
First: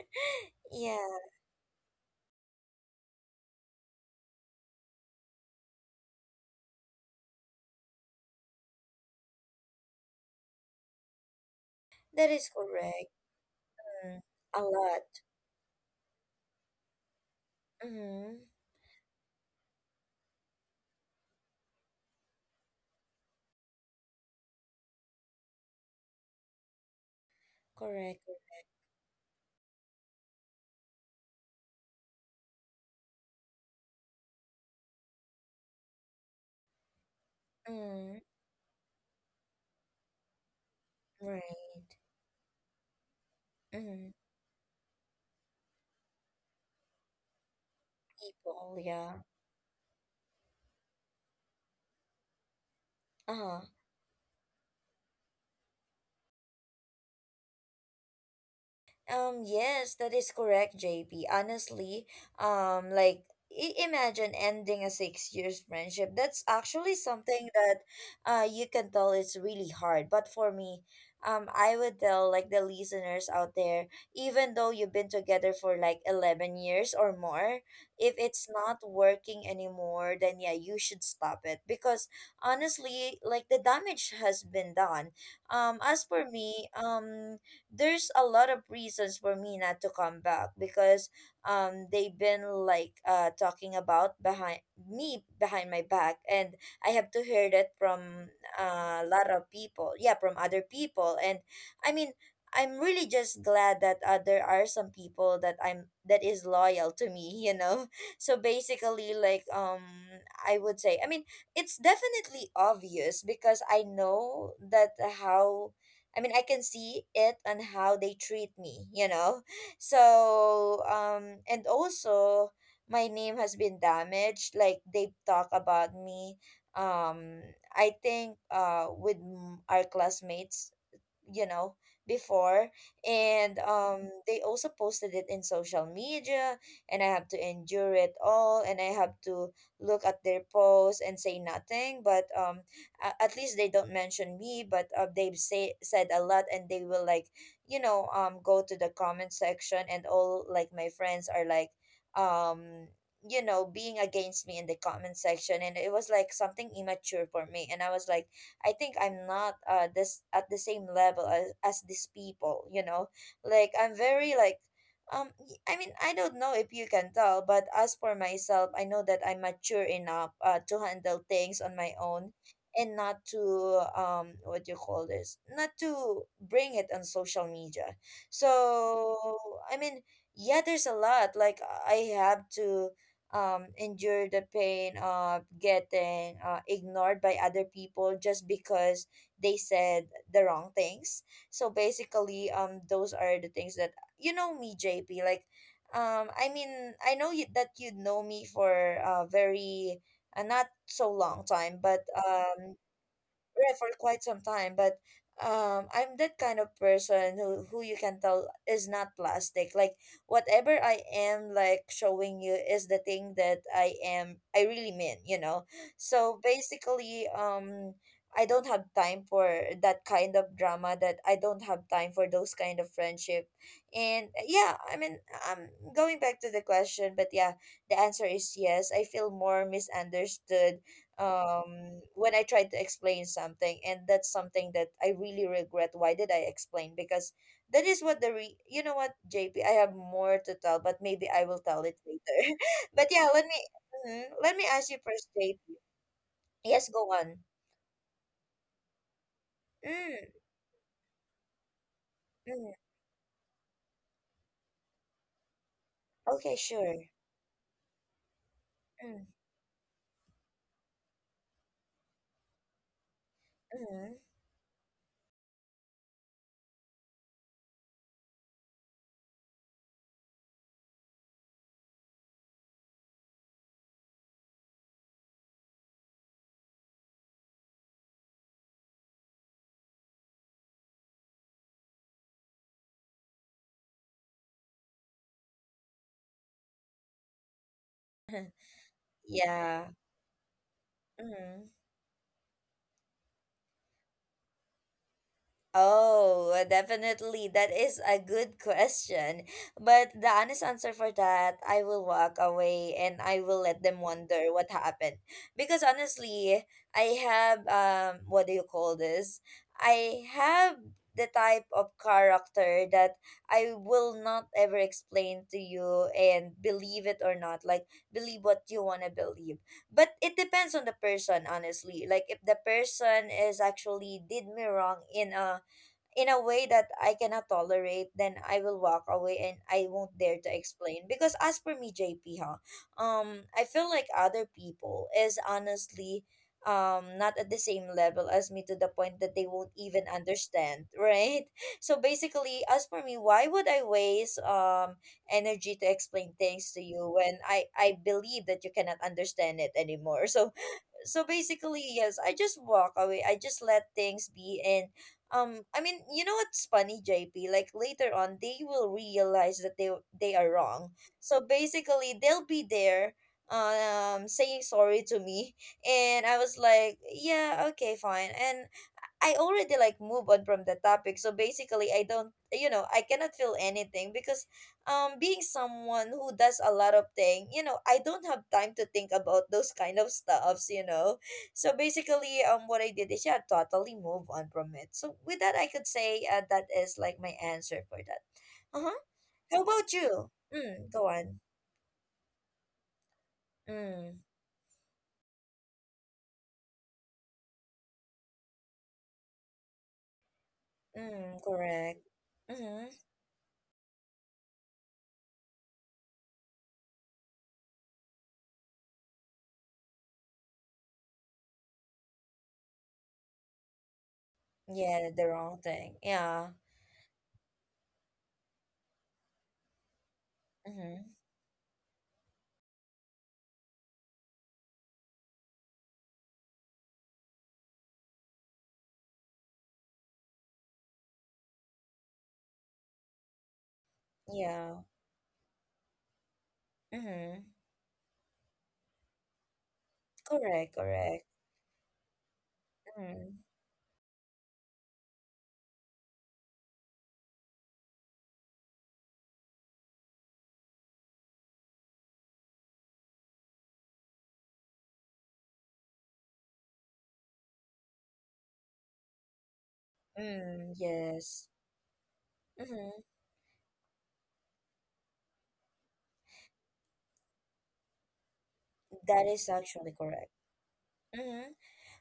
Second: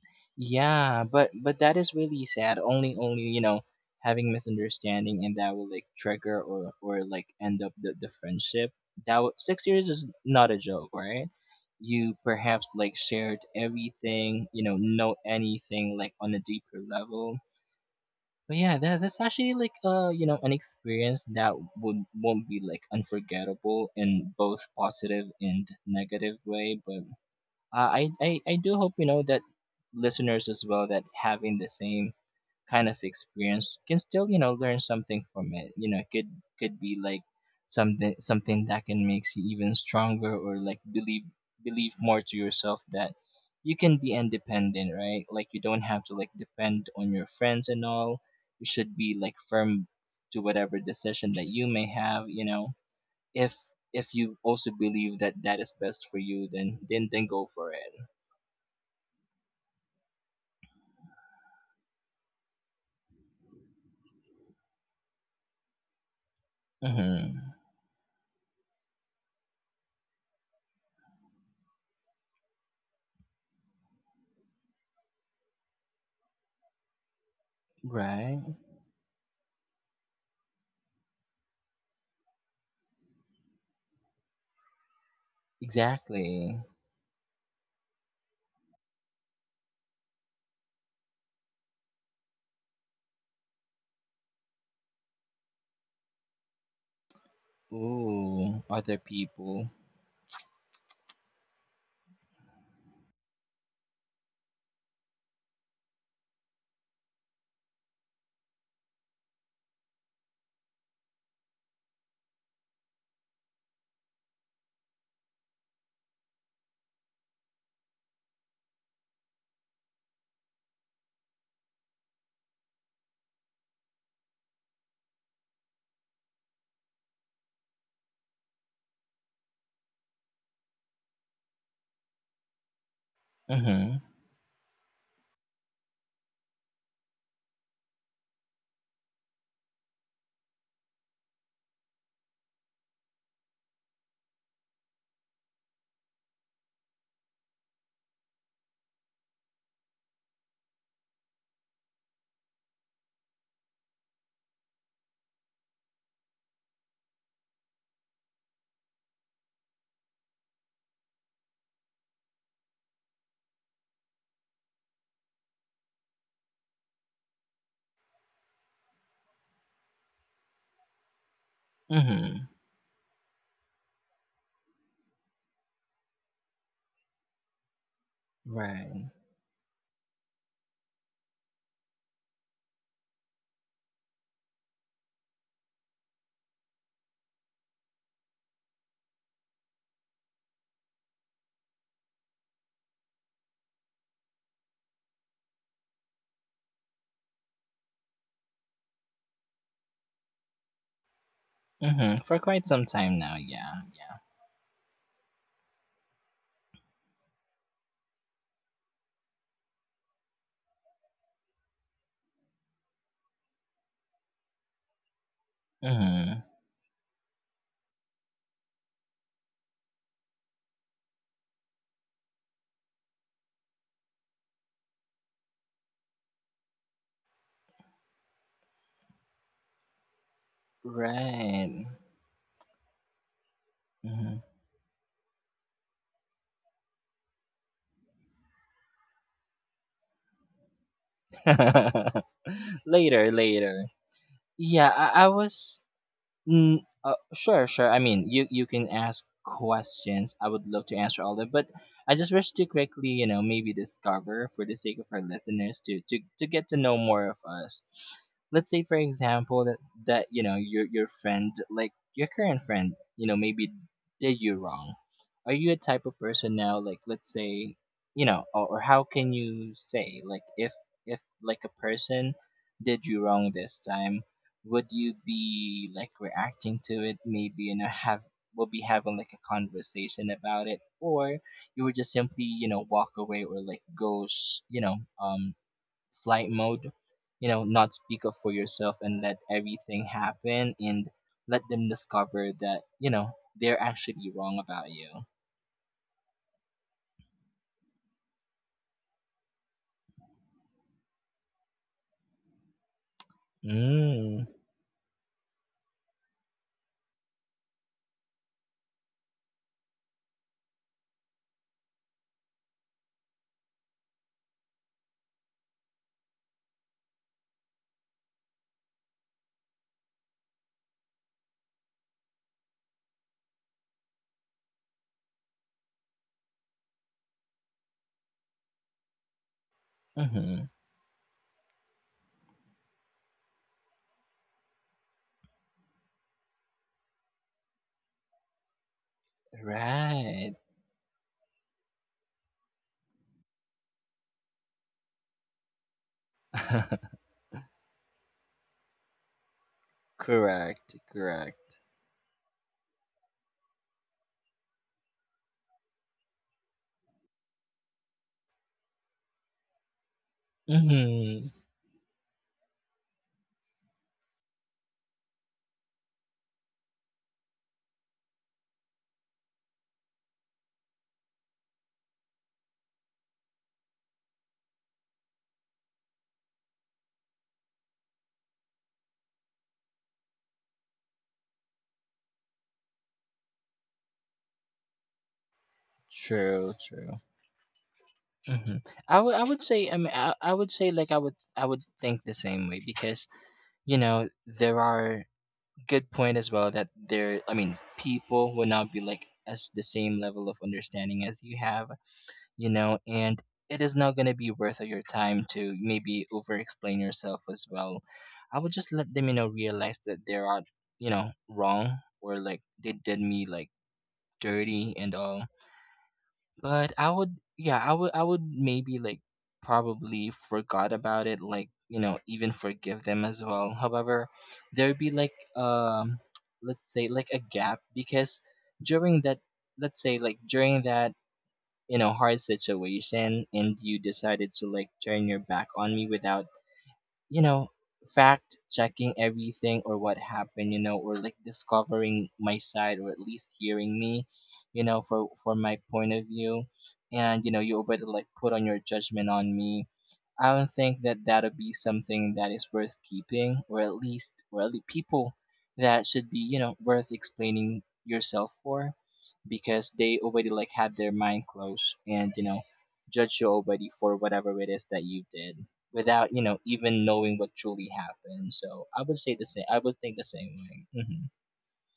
Speaker 2: Yeah,
Speaker 1: Yeah,
Speaker 2: but that is really sad. Only having misunderstanding and that will like trigger or like end up the friendship. That 6 years is not a joke, right? You
Speaker 1: that is
Speaker 2: perhaps like
Speaker 1: correct.
Speaker 2: shared
Speaker 1: Mm.
Speaker 2: everything,
Speaker 1: A lot.
Speaker 2: know anything like on a deeper level.
Speaker 1: Mm-hmm.
Speaker 2: But yeah, that's actually like an experience that would won't be like unforgettable in both positive and negative way. But uh, I,
Speaker 1: Correct.
Speaker 2: I I do hope that listeners as well, that having the same kind of experience can still learn something from it. It could be like something
Speaker 1: Mm.
Speaker 2: something that can make you even stronger or like believe
Speaker 1: Right.
Speaker 2: believe more to yourself, that you can
Speaker 1: Mm.
Speaker 2: be independent, right? Like you don't have to like depend on your friends and all. You
Speaker 1: People,
Speaker 2: should be
Speaker 1: yeah.
Speaker 2: like firm to whatever decision that you may have. If
Speaker 1: Uh-huh.
Speaker 2: if you also believe that that is best for you, then go for it.
Speaker 1: Yes, that is correct, JP. Honestly, like imagine ending a 6 years friendship. That's actually
Speaker 2: Mm-hmm.
Speaker 1: something that you can tell it's really hard. But for me, I would tell like the listeners out there, even though you've been together for like 11 years or more, if
Speaker 2: Right?
Speaker 1: it's not working anymore, then yeah, you should stop it because honestly, like the damage has been done. As for
Speaker 2: Exactly.
Speaker 1: me, there's a lot of reasons for me not to come back because they've been like talking about behind my back. And I have to hear that from
Speaker 2: Ooh, other
Speaker 1: a lot of
Speaker 2: people.
Speaker 1: people. Yeah, from other people. And I mean, I'm really just glad that there are some people that I'm that is loyal to me, you know. So basically, I would say, I mean, it's definitely obvious because I know that I can see it on how they treat me, you know? So, and also, my name has been damaged. Like, they talk about me. Um, I think with our classmates, you know before, and
Speaker 2: Mm-hmm.
Speaker 1: they also posted it in social media, and I have to endure it all, and I have to look at their posts and say nothing, but at least they don't mention me. But they've say said a lot, and they will like, go to the comment section, and all like my friends are like, um being against me in the comment section. And it was like something immature for me, and I was like, I think I'm not this at the same level as these people, you know. Like I'm very like, I mean, I don't know if you can tell, but as for myself, I know that I'm mature enough to handle things on my own,
Speaker 2: Mm-hmm.
Speaker 1: and not to, what do you call this? Not to bring it on social media.
Speaker 2: Right.
Speaker 1: So, I mean yeah, there's a lot. Like I have to, endure the pain of getting ignored by other people just because they said the wrong things. So basically, those are the things that, you know me, JP. Like, I know you, that you know me for a very not so long time, but
Speaker 2: Mm-hmm. For quite some time now,
Speaker 1: right,
Speaker 2: yeah.
Speaker 1: for quite some time. But I'm that kind of person who you can tell is not plastic. Like whatever I am like showing you is the thing that I really mean, you know.
Speaker 2: Yeah.
Speaker 1: So
Speaker 2: Mm-hmm.
Speaker 1: basically, I don't have time for that kind of drama that I don't have time for those kind of friendship. And yeah, um going back to the question, but yeah, the answer is yes. I feel more misunderstood
Speaker 2: Right.
Speaker 1: when I tried to explain something, and that's something that I really regret. Why did I explain? Because that is what the you know what, JP, I have more to tell, but maybe I will tell it
Speaker 2: Mm-hmm.
Speaker 1: later. But yeah,
Speaker 2: Later,
Speaker 1: let me,
Speaker 2: later.
Speaker 1: mhm, let me ask
Speaker 2: Yeah,
Speaker 1: you
Speaker 2: I,
Speaker 1: first,
Speaker 2: I
Speaker 1: JP.
Speaker 2: was.
Speaker 1: Yes, go on.
Speaker 2: Sure, sure. I mean, you can ask
Speaker 1: Mm,
Speaker 2: questions. I would love to answer all of them, but I just wish to
Speaker 1: mm,
Speaker 2: quickly, maybe discover for the sake of our listeners to to
Speaker 1: okay,
Speaker 2: get to know
Speaker 1: sure.
Speaker 2: more of us. Let's say, for
Speaker 1: Mm,
Speaker 2: example, that your friend, like your current friend, maybe
Speaker 1: mm.
Speaker 2: did you wrong. Are you a type of person now, like let's say, or, how can you say, like if like a person did you wrong this time, would you be like reacting to it maybe and have will be having like a conversation about it, or you would just simply walk away or like go um flight mode, not speak up for yourself and let
Speaker 1: Yeah.
Speaker 2: everything happen, and let
Speaker 1: Mm.
Speaker 2: them discover that they're actually wrong about you.
Speaker 1: Oh, definitely. That is a good question. But the honest answer for that, I will walk away and I will let them
Speaker 2: Mm,
Speaker 1: wonder what happened. Because honestly, I have, what do you call this? I have the type of character that I will not ever explain to you, and believe it or not. Like believe what you want to believe. But it depends on the person, honestly. Like if the person is actually did me wrong in a way that I cannot tolerate, then I will walk away and I won't dare to
Speaker 2: mm-hmm.
Speaker 1: explain. Because as for me, JP, huh, I feel like other people is honestly not at the same level as me, to the point that they won't even
Speaker 2: Right.
Speaker 1: understand, right? So basically, as for me, why would I waste energy to explain things to you when I believe that you cannot understand it anymore? So,
Speaker 2: Correct,
Speaker 1: so basically,
Speaker 2: correct.
Speaker 1: yes, I just walk away, I just let things be. And I mean, you know what's funny, JP, like later on they will realize that they are wrong. So
Speaker 2: Mm-hmm.
Speaker 1: basically, they'll be there saying sorry to me, and I was like, yeah, okay, fine. And I already like move on from the topic. So basically, I don't, you know, I cannot feel anything, because being someone who does a lot of thing, you know, I don't have time to think about those kind of stuffs, you know. So basically, what I did is, yeah, totally move on from it. So with that, I could say that
Speaker 2: True,
Speaker 1: is like
Speaker 2: true.
Speaker 1: my answer for that.
Speaker 2: Hmm.
Speaker 1: Uh huh.
Speaker 2: I would I
Speaker 1: How
Speaker 2: would
Speaker 1: about
Speaker 2: say, I mean,
Speaker 1: you?
Speaker 2: I would
Speaker 1: Mm,
Speaker 2: say
Speaker 1: go
Speaker 2: like I would
Speaker 1: on.
Speaker 2: I would think the same way, because
Speaker 1: Mm,
Speaker 2: there are good point as well that there I mean people will not be like as the same level of understanding
Speaker 1: mm,
Speaker 2: as you have
Speaker 1: correct. Mm-hmm.
Speaker 2: and it is not going to be worth of your time to maybe over explain yourself as well. I would just let them realize that they are wrong or like they did me like dirty
Speaker 1: Yeah,
Speaker 2: and
Speaker 1: the
Speaker 2: all.
Speaker 1: wrong thing. Yeah.
Speaker 2: But I would yeah, I would maybe like probably forgot
Speaker 1: Mm-hmm.
Speaker 2: about it, like, even forgive them as well. However, there'd be like let's say like a gap, because during that let's say like during that, hard situation, and you decided to
Speaker 1: Yeah.
Speaker 2: like turn your back on me without
Speaker 1: Mm-hmm.
Speaker 2: you know, fact checking everything or what
Speaker 1: Correct,
Speaker 2: happened, or
Speaker 1: correct.
Speaker 2: like discovering my side, or at
Speaker 1: Mm,
Speaker 2: least hearing me, for my point of view. And you already like put on your judgment on me. I don't think that that'll be something that is worth keeping, or at least, people that should be, worth explaining yourself for, because they already
Speaker 1: mm,
Speaker 2: like had their mind
Speaker 1: yes.
Speaker 2: closed and
Speaker 1: Mm-hmm.
Speaker 2: judge you already for whatever it is that you did without even knowing what truly happened. So I would
Speaker 1: That
Speaker 2: say the
Speaker 1: is
Speaker 2: same, I
Speaker 1: actually
Speaker 2: would think the
Speaker 1: correct.
Speaker 2: same way. Hmm.
Speaker 1: Mm-hmm.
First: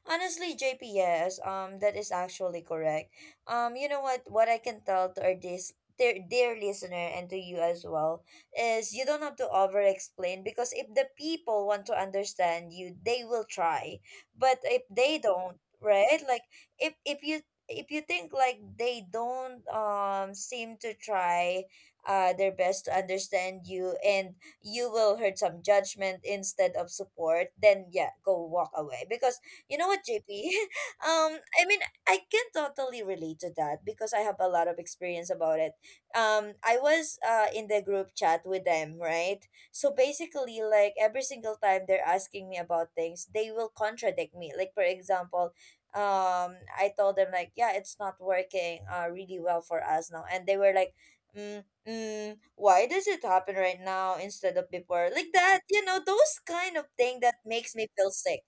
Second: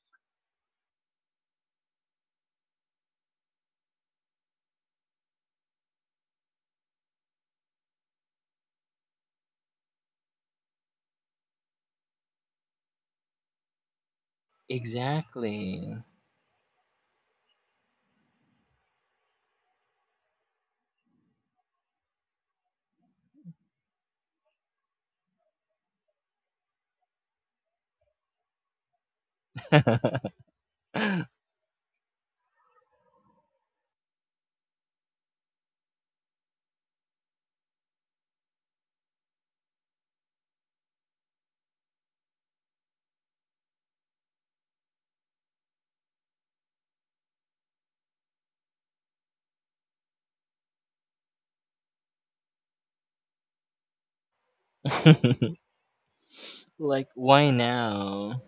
Speaker 1: Honestly, JP, yes, that is actually correct. You know what? What I can tell to our this dear, dear listener and to you as well is, you don't have to over explain, because if the people want to understand you, they will try. But if they don't,
Speaker 2: Exactly.
Speaker 1: right? Like if if you think like they don't seem to try their best to understand you, and you will hurt some judgment instead of support, then yeah, go walk away, because you know what, JP? Um, I mean, I can totally relate to that because I have a lot of experience about it. I was in the group chat with them, right? So basically, like every single time they're asking me about things, they will contradict me. Like for example, I told them like, yeah, it's not working really well for us now, and they were like, mm, mm, why does it happen right now instead of before? Like that, you know, those kind of
Speaker 2: Like
Speaker 1: thing that
Speaker 2: why
Speaker 1: makes me feel sick.
Speaker 2: now.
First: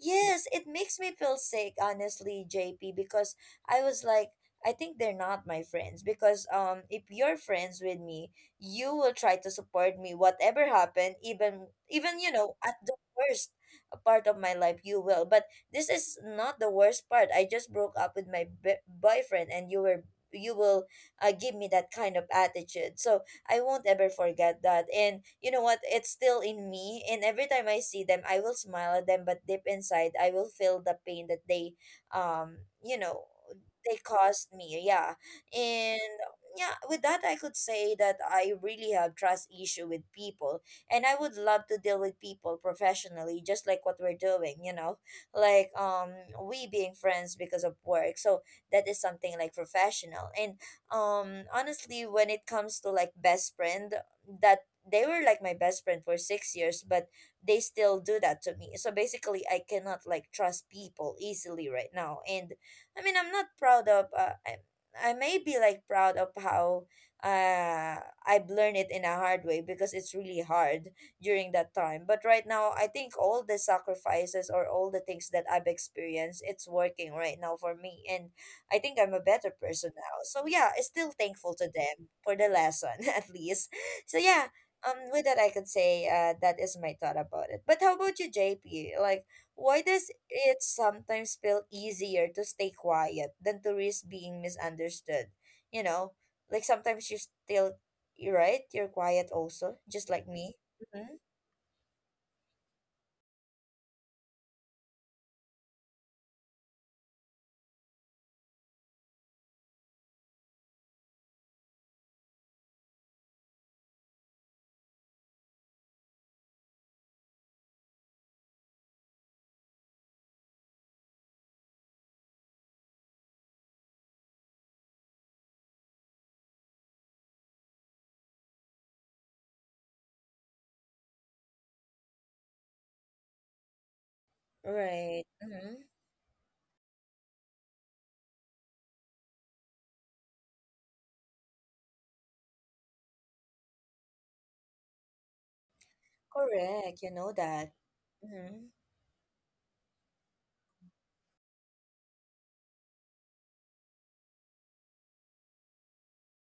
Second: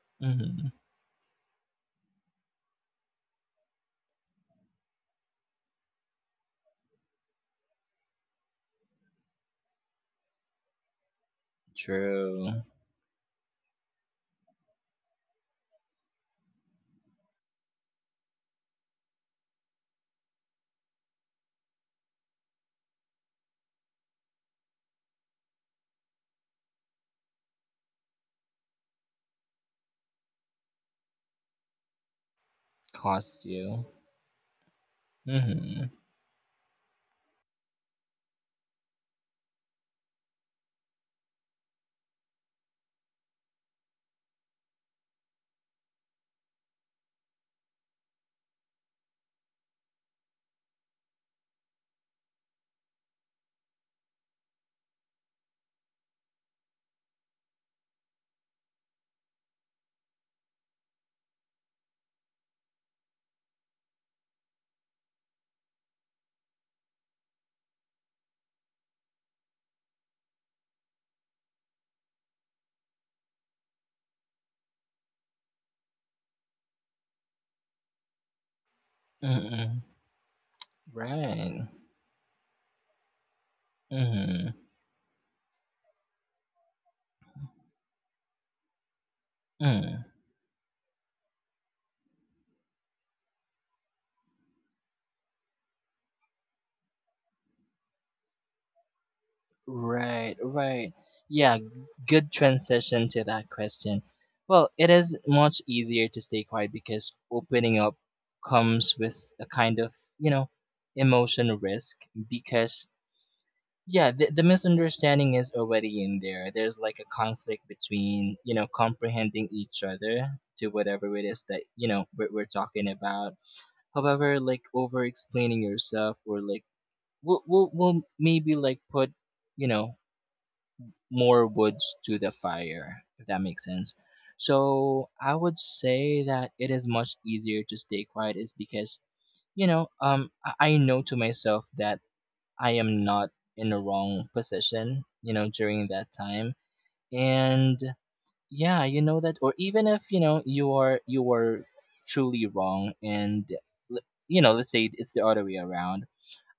Speaker 1: Yes, it
Speaker 2: Hmm.
Speaker 1: makes me feel sick, honestly, JP, because I was like, I think they're not my friends. Because if you're friends with me, you will try to support me, whatever happened, even you know,
Speaker 2: True.
Speaker 1: at the worst part of my life, you will. But this is not the worst part. I just broke up with my b boyfriend, and you will, give me that kind of attitude. So I won't ever forget that. And you know what? It's still in me. And every time I see them, I will smile at them, but deep inside, I will feel the pain that they, um, you know,
Speaker 2: Cost you.
Speaker 1: they caused me. Yeah.
Speaker 2: Hmm.
Speaker 1: And yeah, with that, I could say that I really have trust issue with people, and I would love to deal with people professionally, just like what we're doing. You know, like we being friends because of work. So that is something like professional. And honestly, when it comes to like best friend, that they were like my best friend for 6 years, but they still do that to me. So basically, I cannot like trust people easily right now. And I mean, I'm not proud of I may be like proud of how uh I've learned it in a hard way, because it's really hard during that time. But right now, I think all the sacrifices or all the things that I've experienced, it's working right now for me. And I think I'm a better
Speaker 2: Mm-mm.
Speaker 1: person now. So yeah, I'm still thankful to
Speaker 2: Right.
Speaker 1: them for the lesson at least. So yeah,
Speaker 2: Hmm.
Speaker 1: with that, I could say that is my thought about it. But how about you, JP? Like why does it sometimes feel easier to stay quiet than to risk being misunderstood? You know, like sometimes you're right, you're quiet also, just like
Speaker 2: Right,
Speaker 1: me.
Speaker 2: right.
Speaker 1: Mm-hmm.
Speaker 2: Yeah, good transition to that question. Well, it is much easier to stay quiet, because opening up comes with a kind of, you know, emotion risk, because yeah, the misunderstanding is already in there. There's like a conflict between, comprehending each other to whatever it is that, we're talking about. However, like over explaining yourself, or like we'll maybe like put you know more woods to the fire, if that makes sense. So
Speaker 1: Right.
Speaker 2: I would
Speaker 1: Mm-hmm.
Speaker 2: say that it is much easier to stay quiet, is because, I know to myself that I am not in the wrong position, during that time.
Speaker 1: Correct. You know that.
Speaker 2: And
Speaker 1: Mm-hmm.
Speaker 2: yeah, you know that, or even if, you are truly wrong, and l- let's say it's the other way around,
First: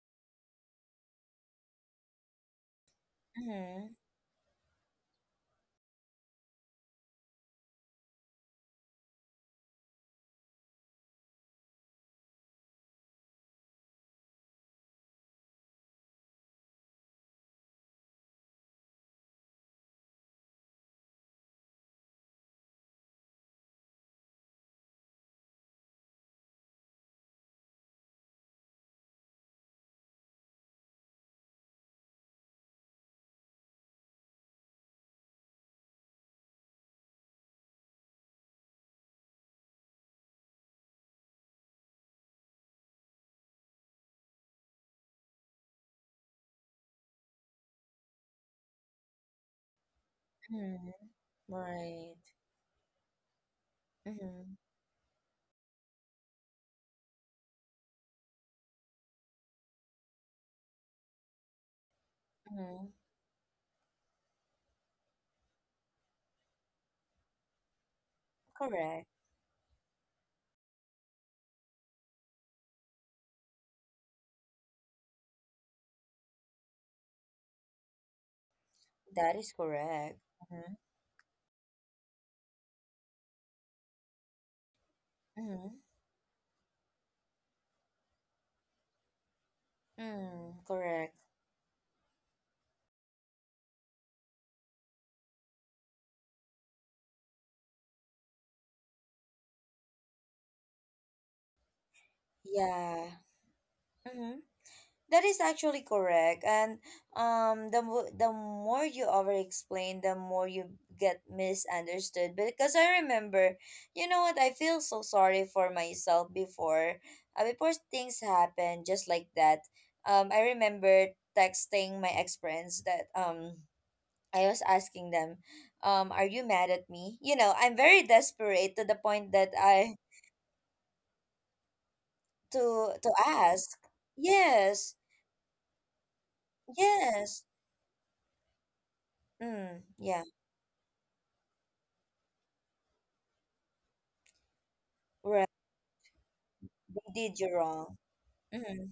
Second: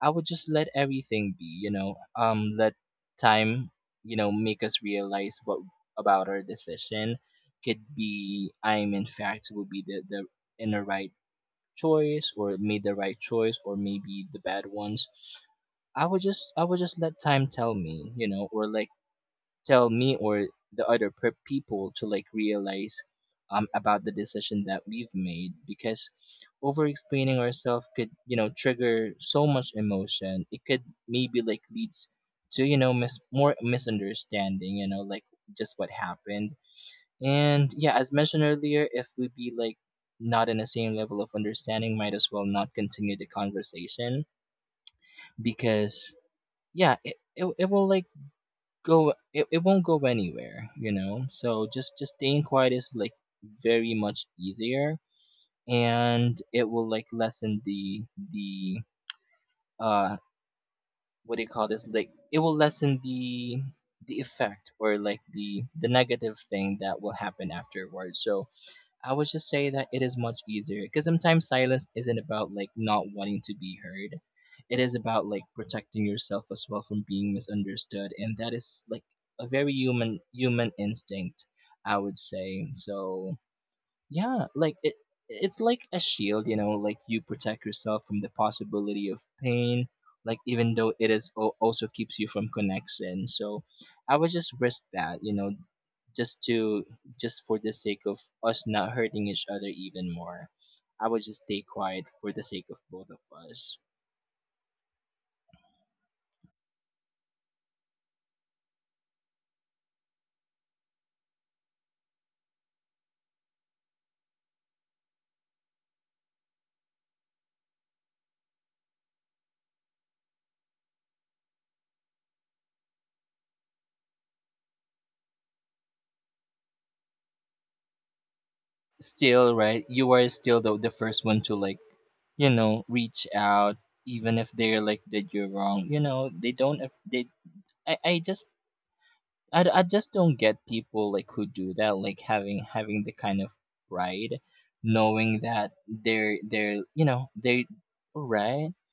Speaker 2: I would just let everything be, let time,
Speaker 1: Mm-hmm.
Speaker 2: make us realize what about our decision could be. I'm in fact would be the in the right choice, or made the right choice, or maybe the bad ones. I would just let time tell me, or like tell me or the other people to like realize about the decision that we've made, because over explaining ourselves could trigger so much emotion. It could maybe like leads to more misunderstanding, like just what happened. And yeah, as mentioned earlier, if we be like not in the same level of understanding, might as well not continue the conversation, because yeah, it will like go, it won't go anywhere,
Speaker 1: Mm-hmm.
Speaker 2: so just
Speaker 1: Right.
Speaker 2: just staying quiet is like very much
Speaker 1: Mm-hmm.
Speaker 2: easier, and it will like lessen the the uh what do you call this, like it will
Speaker 1: Mhm.
Speaker 2: lessen the effect or like the negative thing that will happen afterwards. So
Speaker 1: Correct.
Speaker 2: I would just say that it is much easier, because sometimes silence isn't about like not wanting to be heard. It is about like protecting yourself as well from being misunderstood, and that is like
Speaker 1: That
Speaker 2: a
Speaker 1: is
Speaker 2: very
Speaker 1: correct.
Speaker 2: human
Speaker 1: Mhm.
Speaker 2: instinct, I would say. So yeah, like it's
Speaker 1: Mhm.
Speaker 2: like a shield, you know, like you protect yourself from the possibility of pain, like
Speaker 1: Mm,
Speaker 2: even though it
Speaker 1: correct.
Speaker 2: is also keeps you from connection. So I would just risk that, just to just for the sake of us not hurting each other even more. I would just stay quiet for the sake of both of
Speaker 1: Yeah.
Speaker 2: us.
Speaker 1: Mhm. That is actually correct. And the more you over explain, the more you get misunderstood. Because I remember, you know what, I feel so sorry for myself before, before things happen just like that. I remember texting my ex friends that I was asking them, "Are you mad at me?" You know, I'm very desperate to the point
Speaker 2: Still
Speaker 1: that
Speaker 2: right,
Speaker 1: I,
Speaker 2: you are still the first one to like
Speaker 1: to
Speaker 2: reach
Speaker 1: ask.
Speaker 2: out, even if they're
Speaker 1: Yes,
Speaker 2: like that. You are wrong, you know. They don't ap- they
Speaker 1: yes.
Speaker 2: i, I just I, d-
Speaker 1: Mm,
Speaker 2: I just
Speaker 1: yeah,
Speaker 2: don't get people like who do that, like having the kind of pride knowing
Speaker 1: right.
Speaker 2: that they're you
Speaker 1: They
Speaker 2: know
Speaker 1: did you
Speaker 2: they—
Speaker 1: wrong.
Speaker 2: right.
Speaker 1: Mm-hmm,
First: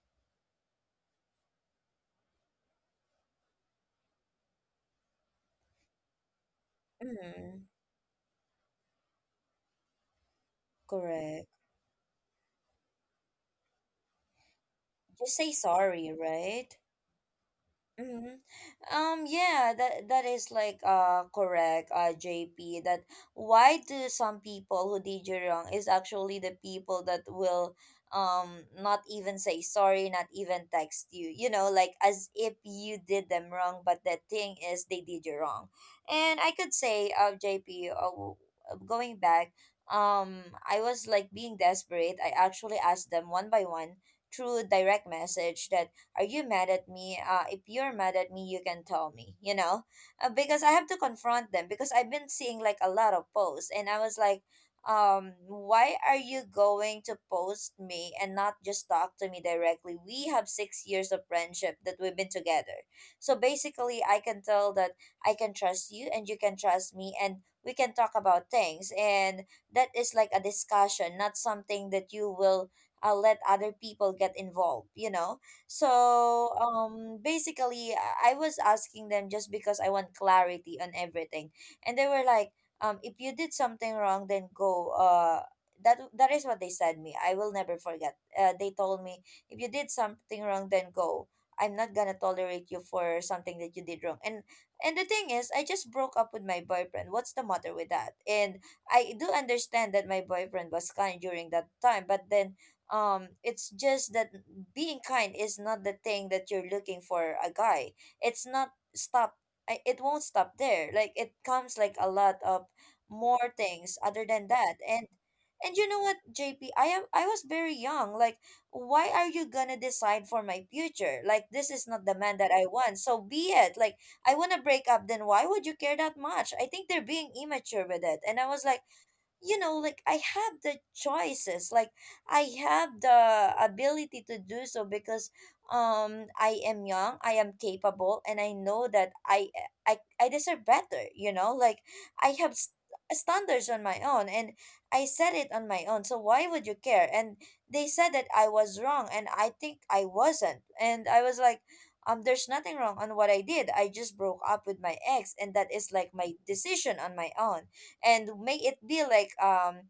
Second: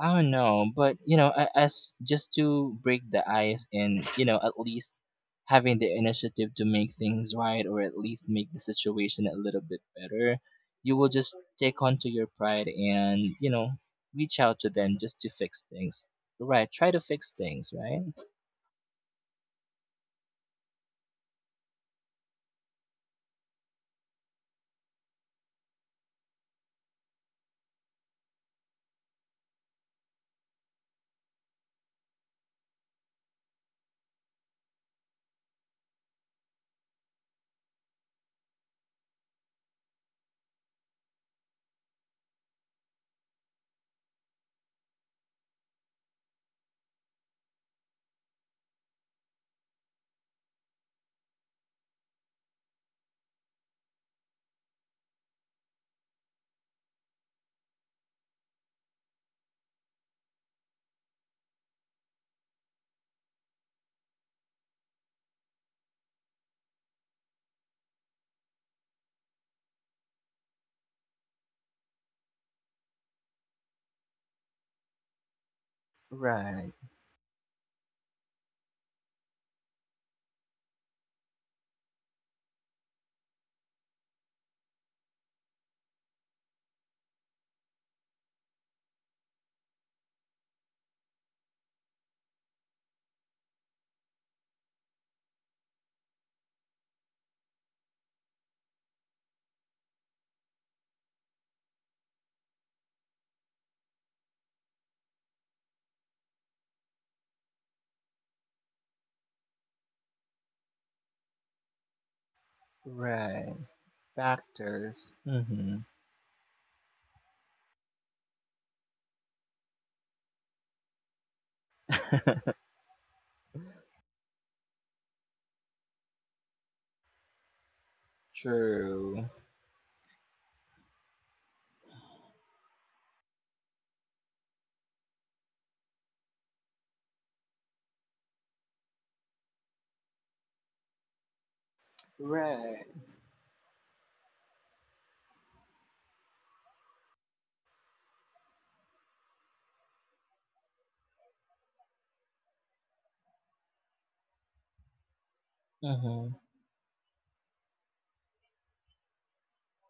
Speaker 2: I don't know, but you know, as just to break the ice and you know, at least having the initiative to make things right
Speaker 1: mm-hmm.
Speaker 2: or at least make the situation a little bit better, you will just
Speaker 1: Correct.
Speaker 2: take onto your pride and you know, reach out to them just to
Speaker 1: Just say
Speaker 2: fix things.
Speaker 1: sorry,
Speaker 2: Right,
Speaker 1: right?
Speaker 2: try to fix things, right?
Speaker 1: Mm-hmm. Yeah, that is like correct, JP, that why do some people who did you wrong is actually the people that will not even say sorry, not even text you. You know, like as if you did them wrong, but the thing is they did you wrong. And I could say, JP, going back, I was like being desperate. I actually asked them one by one through direct message that, are you mad at me? If you're mad at me, you can tell me, you know. Because I have to confront them because I've been seeing like a lot of posts and I was like, why are you going to post me and not just talk to me directly? We have 6 years of friendship that we've been together. So basically I can tell that I can trust you and you can trust me, and we can talk about things, and that is like a discussion, not something that you will let other people get involved, you know. So
Speaker 2: Right,
Speaker 1: basically I was asking them just because I want clarity on everything. And they were like, if you did something wrong then go, that is what they said me. I will never forget. They told me if you did something wrong then go. I'm not gonna tolerate you for something that you did wrong. And the thing is, I just broke up with my boyfriend. What's the matter with that? And I do understand that my boyfriend was kind during that time, but then it's just that being kind is not the thing that you're looking for a guy. It's not stop. I, it won't stop there. Like it comes like a lot of more
Speaker 2: right.
Speaker 1: things other than that. And
Speaker 2: Factors.
Speaker 1: and
Speaker 2: Mm-hmm.
Speaker 1: you know what, J P? I am I was very young. Like why are you gonna decide for my future? Like this is not the man that I want. So be it. Like I want to break up, then why would you care that much? I think they're being immature with it. And I was like,
Speaker 2: True.
Speaker 1: you know, like I have the choices, like I have the ability to do so because I am young, I am capable, and I know that I deserve better, you know. Like I have
Speaker 2: Right.
Speaker 1: standards on my own and I set it on my own, so why would you care? And they said that I was wrong and I think I wasn't, and I was like, there's nothing wrong on what I did, I just broke up with my ex and that is like my
Speaker 2: Mm-hmm.
Speaker 1: decision on my own. And may it be like,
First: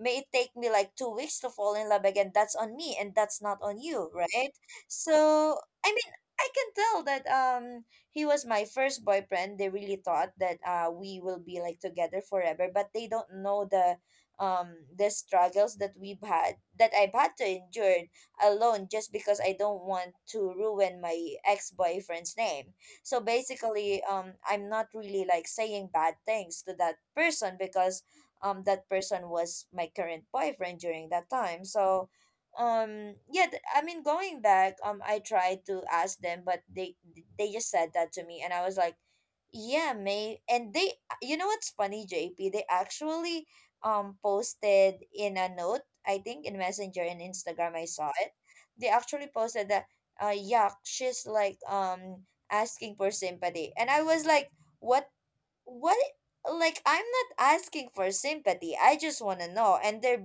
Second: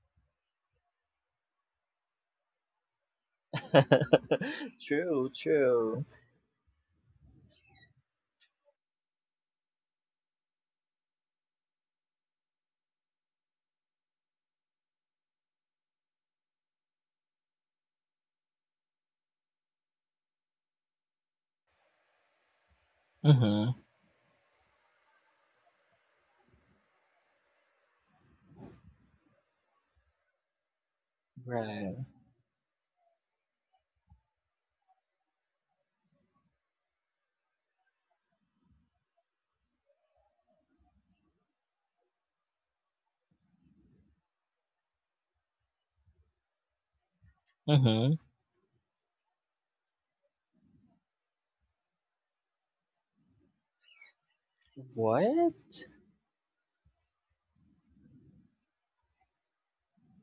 Speaker 1: may it take me like 2 weeks to fall in love again, that's on me and that's not on you, right?
Speaker 2: True,
Speaker 1: So I
Speaker 2: true.
Speaker 1: mean, I can tell that he was my first boyfriend, they really thought that we will be like together forever, but they don't know the struggles that we've had, that I've had to endure alone just because I don't want to ruin my ex-boyfriend's name. So
Speaker 2: Mm-hmm.
Speaker 1: basically, I'm not really like saying bad things to that person because that person was my current boyfriend during that time.
Speaker 2: Right.
Speaker 1: So yeah, I mean, going back, I tried to ask them but they just said that to me and I was like yeah may and they, you know what's funny, JP, they actually posted in a note, I think in messenger and Instagram I saw
Speaker 2: Mm-hmm.
Speaker 1: it. They actually posted that yeah, she's like asking for sympathy and I was like what,
Speaker 2: What?
Speaker 1: what. Like I'm not asking for sympathy, I just want to know, and they're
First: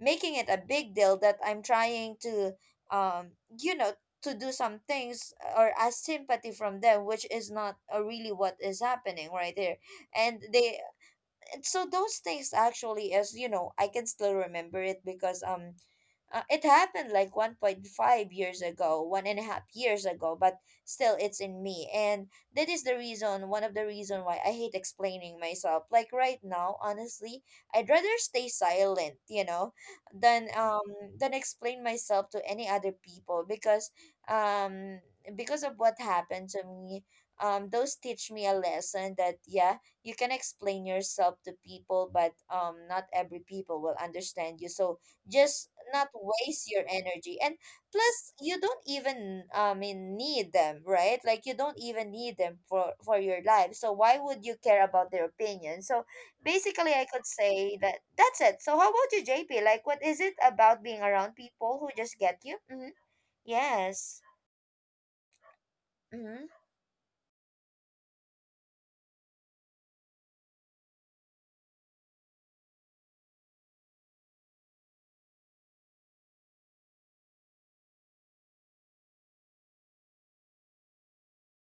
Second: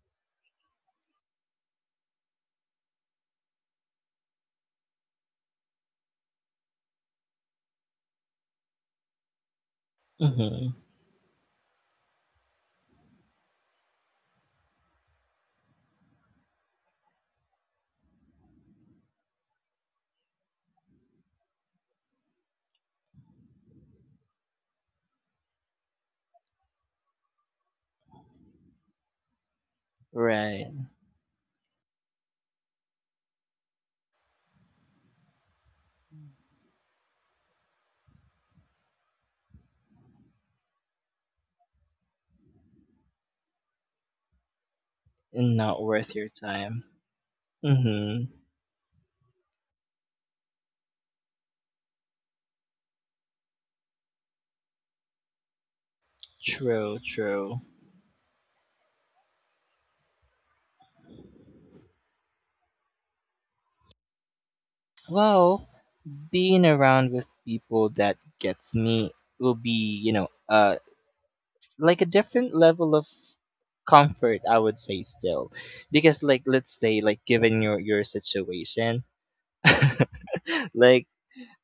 Speaker 1: making it a big deal that I'm trying to um you know, to do some things or ask sympathy from them, which is not really what is happening right there. and
Speaker 2: Mm-hmm.
Speaker 1: they and so those things actually, as you know, I can still remember it because it happened like 1.5 years ago, 1.5 years ago, but still it's in me. And that is the reason, one of the reason why I hate explaining myself. Like right now, honestly, I'd rather stay silent, you know, than
Speaker 2: Right.
Speaker 1: um than explain myself to any other people because, um because of what happened to me, those teach me a lesson that yeah, you can explain yourself to people, but not every people will understand you. So just
Speaker 2: Not
Speaker 1: not
Speaker 2: worth your
Speaker 1: waste
Speaker 2: time.
Speaker 1: your energy. And
Speaker 2: Mm-hmm.
Speaker 1: plus you don't even I mean need them, right? Like you don't even need them for your life, so why would you care about their opinion? So basically
Speaker 2: True,
Speaker 1: I could
Speaker 2: true.
Speaker 1: say that that's it. So how about you, JP? Like what is it about being around people who just get you? Mm-hmm. Yes.
Speaker 2: Well,
Speaker 1: Mm-hmm.
Speaker 2: being around with people that gets me will be, you know, like a different level of comfort, I would say, still. Because, like, let's say, like, given your situation, like,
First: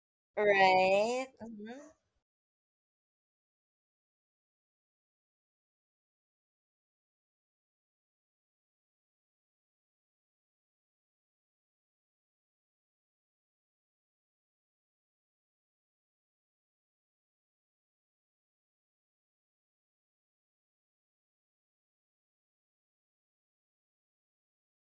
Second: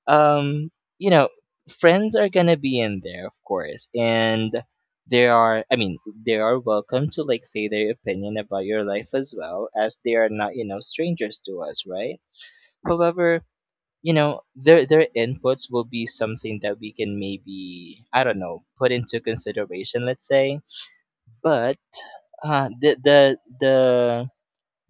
Speaker 2: um, you
Speaker 1: Right.
Speaker 2: know,
Speaker 1: Mm-hmm.
Speaker 2: friends are gonna be in there, of course, and they are, I mean, they are welcome to like say their opinion about your life as well, as they are not, you know, strangers to us, right? However, you know, their inputs will be something that we can maybe, I don't know, put into consideration, let's say. But uh the the the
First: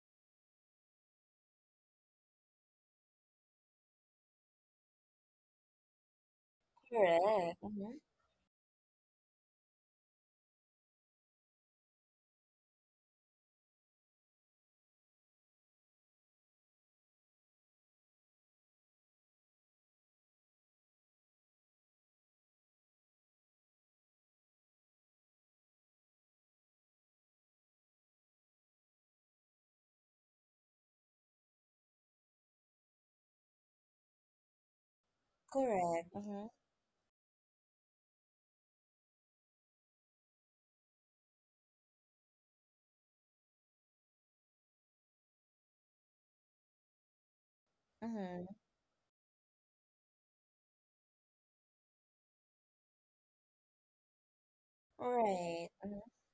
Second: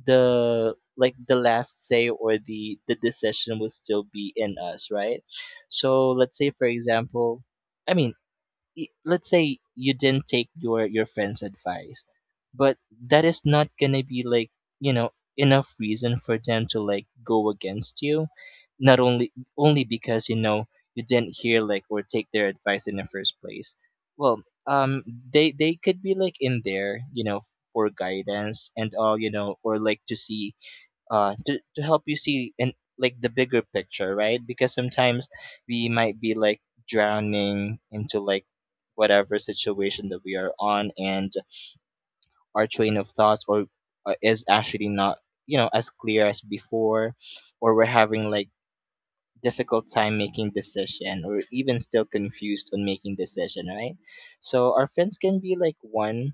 Speaker 2: the, like, the last say or the decision will still be in us, right? So let's say, for example,
Speaker 1: Correct. Mm-hmm.
Speaker 2: I mean, let's say you didn't take your friend's advice, but that is not gonna be like, you know, enough reason for them to like go against you, not only only because, you know, you didn't hear like or take their advice in the first place. Well, um, they could be like in there, you know, for guidance and all, you know, or like to see, to help you see and like the bigger picture, right? Because sometimes we
Speaker 1: Correct.
Speaker 2: might be
Speaker 1: Mm-hmm.
Speaker 2: like drowning into like whatever situation that we are on, and our train of thoughts or is actually not, you know, as clear as before, or we're having
Speaker 1: Mm-hmm.
Speaker 2: like difficult time making decision or even still confused when making decision, right? So our friends can be
Speaker 1: Right.
Speaker 2: like
Speaker 1: Mm-hmm.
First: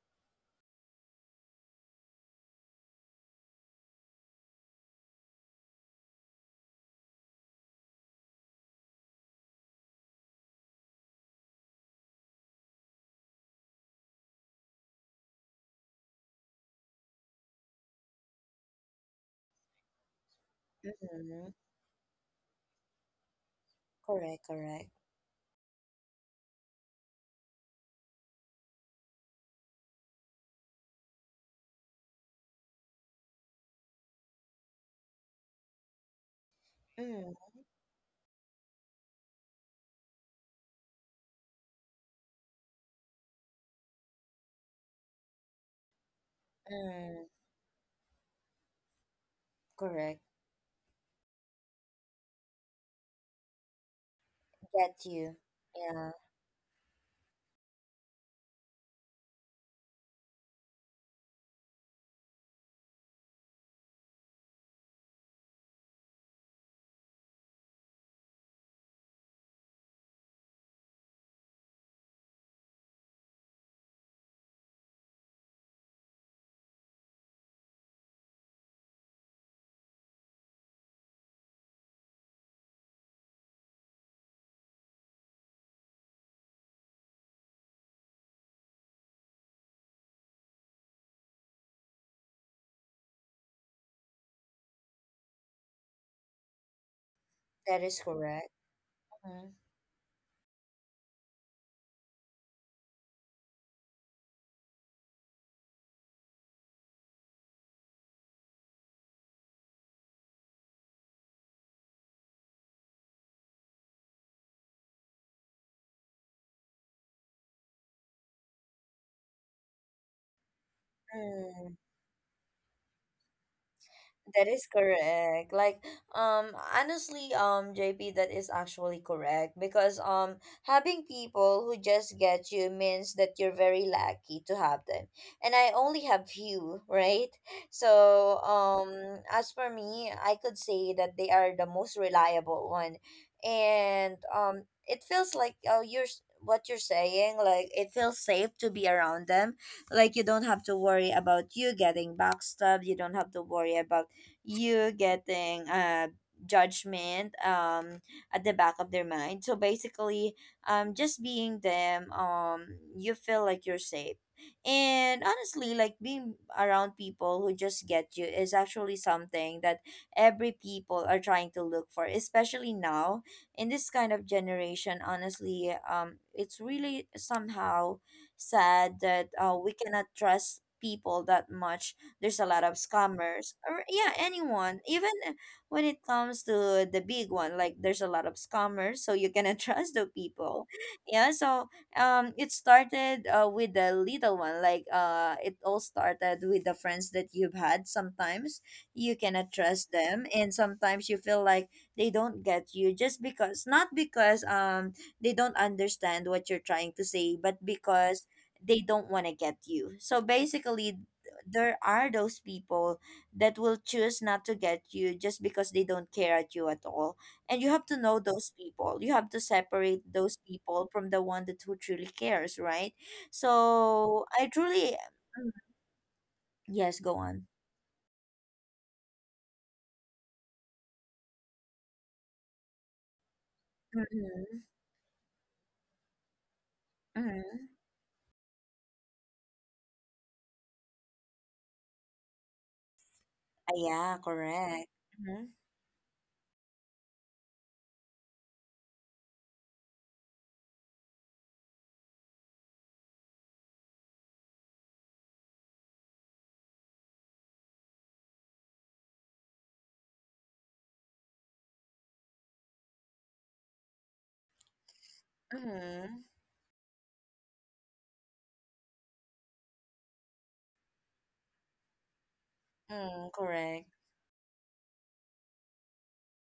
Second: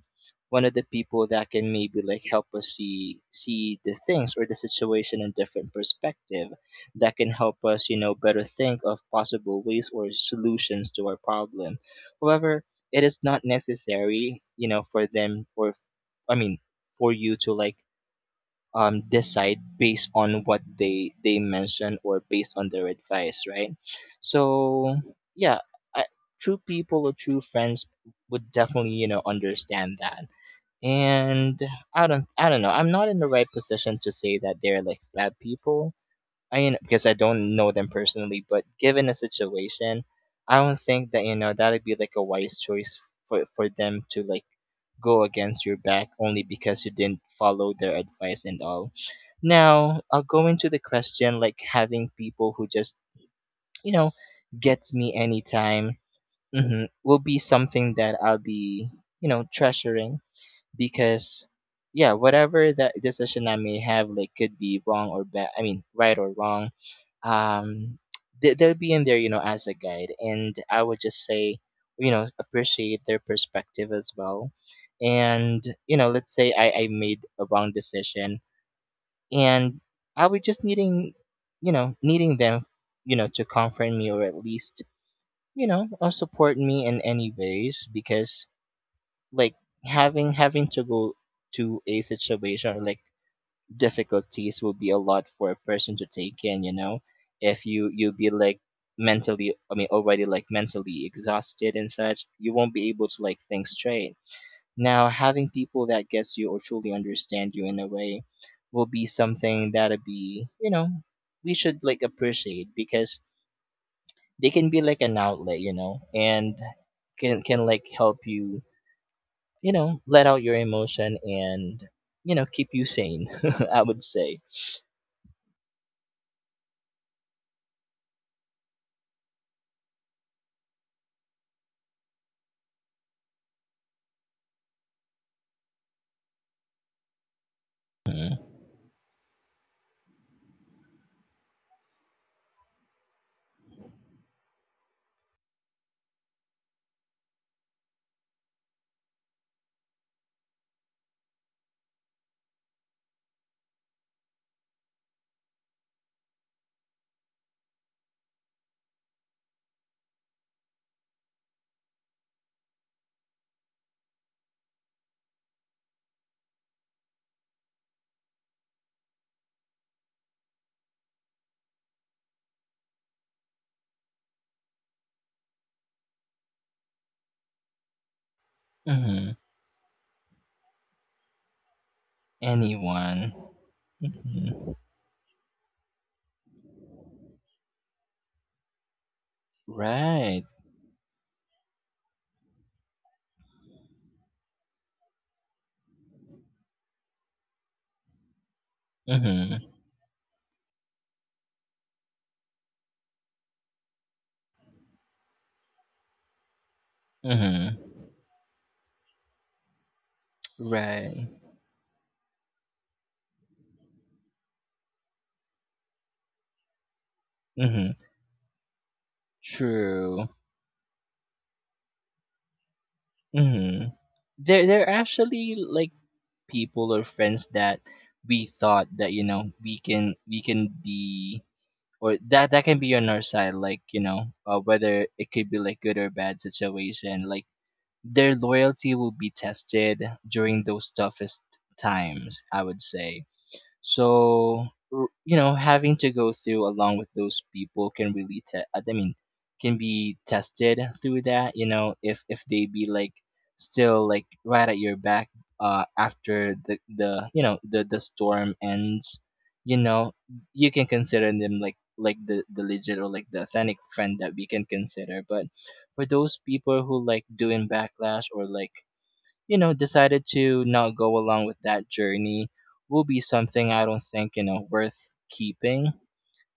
Speaker 2: one of the people that can maybe like help us see the things or the situation in different perspective, that can help us, you know, better think of possible ways or solutions to our problem. However, it is not necessary, you know, for them or I mean, for you to like, decide based on what they
Speaker 1: Mm-hmm.
Speaker 2: mention or based on their advice, right?
Speaker 1: Correct, correct.
Speaker 2: So yeah, I— true people or true friends would definitely, you know, understand that. And I don't know, I'm not in the right position to say that they're like bad people. I mean, because I
Speaker 1: Mm-hmm.
Speaker 2: don't know them personally, but given a situation, I don't think that, you know, that would be like a wise choice for them to like go against your back only because you didn't
Speaker 1: Mm-hmm.
Speaker 2: follow their advice and all. Now,
Speaker 1: Correct.
Speaker 2: I'll go into the question, like having people who just, you know, gets
Speaker 1: Get
Speaker 2: me
Speaker 1: you.
Speaker 2: anytime,
Speaker 1: Yeah,
Speaker 2: hmm, will be something that I'll be, you know, treasuring, because, yeah, whatever that decision I may have, like, could be wrong or bad, I mean, right or wrong, um, they'll be in there, you know, as a guide. And I would just say, you know, appreciate their perspective as well. And, you know, let's say I made a wrong decision, and I was just needing, you know, needing them, you know, to comfort me or at least, you know, or support me in any ways. Because, like, having to go to a situation or like difficulties will be a lot for a person to take in, you know. If
Speaker 1: that is
Speaker 2: you be
Speaker 1: correct.
Speaker 2: like
Speaker 1: Mhm.
Speaker 2: mentally, I mean, already like mentally exhausted and such, you won't be able to like think straight. Now, having people that gets you or truly understand you in a way will be something that'll be, you know, we should like appreciate, because they can be like an outlet, you know, and can like help you, you know, let out your emotion
Speaker 1: Mm.
Speaker 2: and, you know, keep you sane, I would say.
Speaker 1: That is correct. Like, honestly, JP, that is actually correct because having people who just get you means that you're very lucky to have them, and I only have few, right? So, as for me, I could say that they are the most reliable one, and it feels like oh, you're what you're saying. Like, it feels safe to be around them, like you don't have to worry about you getting backstabbed, you don't have to worry about you getting judgment at the back of their mind. So basically just being them, you feel like you're safe. And honestly, like being around people who just get you is actually something that every people are trying to look for, especially now in this kind of generation. Honestly, it's really somehow sad that
Speaker 2: Mm-hmm.
Speaker 1: we cannot trust people that much. There's a lot of
Speaker 2: Anyone.
Speaker 1: scammers, or yeah,
Speaker 2: Mm-hmm.
Speaker 1: anyone. Even when it comes to the big one, like there's a lot of scammers, so you cannot trust the
Speaker 2: Right.
Speaker 1: people. Yeah, so, it started with the little one. Like, it all started with the friends that you've had. Sometimes you cannot
Speaker 2: Mm-hmm.
Speaker 1: trust them, and sometimes you feel like they don't get you, just because not because they don't understand what you're trying to say, but
Speaker 2: Mm-hmm.
Speaker 1: because they don't want to get you. So basically,
Speaker 2: Right.
Speaker 1: there are those people that will choose not to get you just because they don't care at you at all. And you have
Speaker 2: Mm-hmm.
Speaker 1: to know those people. You have to separate
Speaker 2: True.
Speaker 1: those people from the one that who truly cares, right?
Speaker 2: Mm-hmm.
Speaker 1: So I
Speaker 2: There are
Speaker 1: truly Mm,
Speaker 2: actually like people
Speaker 1: yes,
Speaker 2: or
Speaker 1: go on.
Speaker 2: friends that we thought that, you know, we can be, or that can be on our side, like, you know,
Speaker 1: Mm-hmm.
Speaker 2: whether it could be like good or bad situation, like
Speaker 1: Mm-hmm.
Speaker 2: their loyalty will be tested during those toughest times, I would say.
Speaker 1: Yeah,
Speaker 2: So
Speaker 1: correct.
Speaker 2: you
Speaker 1: Mm-hmm.
Speaker 2: know, having to go through along with those people can really I mean, can be tested through that. You know, if they be like still like right at your back after the you know the storm ends, you know, you can consider them like the legit or like the authentic friend that we can consider. But for
Speaker 1: Mm-hmm.
Speaker 2: those people who like doing backlash or like, you know, decided to not go along with that journey, will be
Speaker 1: Mm,
Speaker 2: something I
Speaker 1: correct.
Speaker 2: don't think, you know, worth keeping,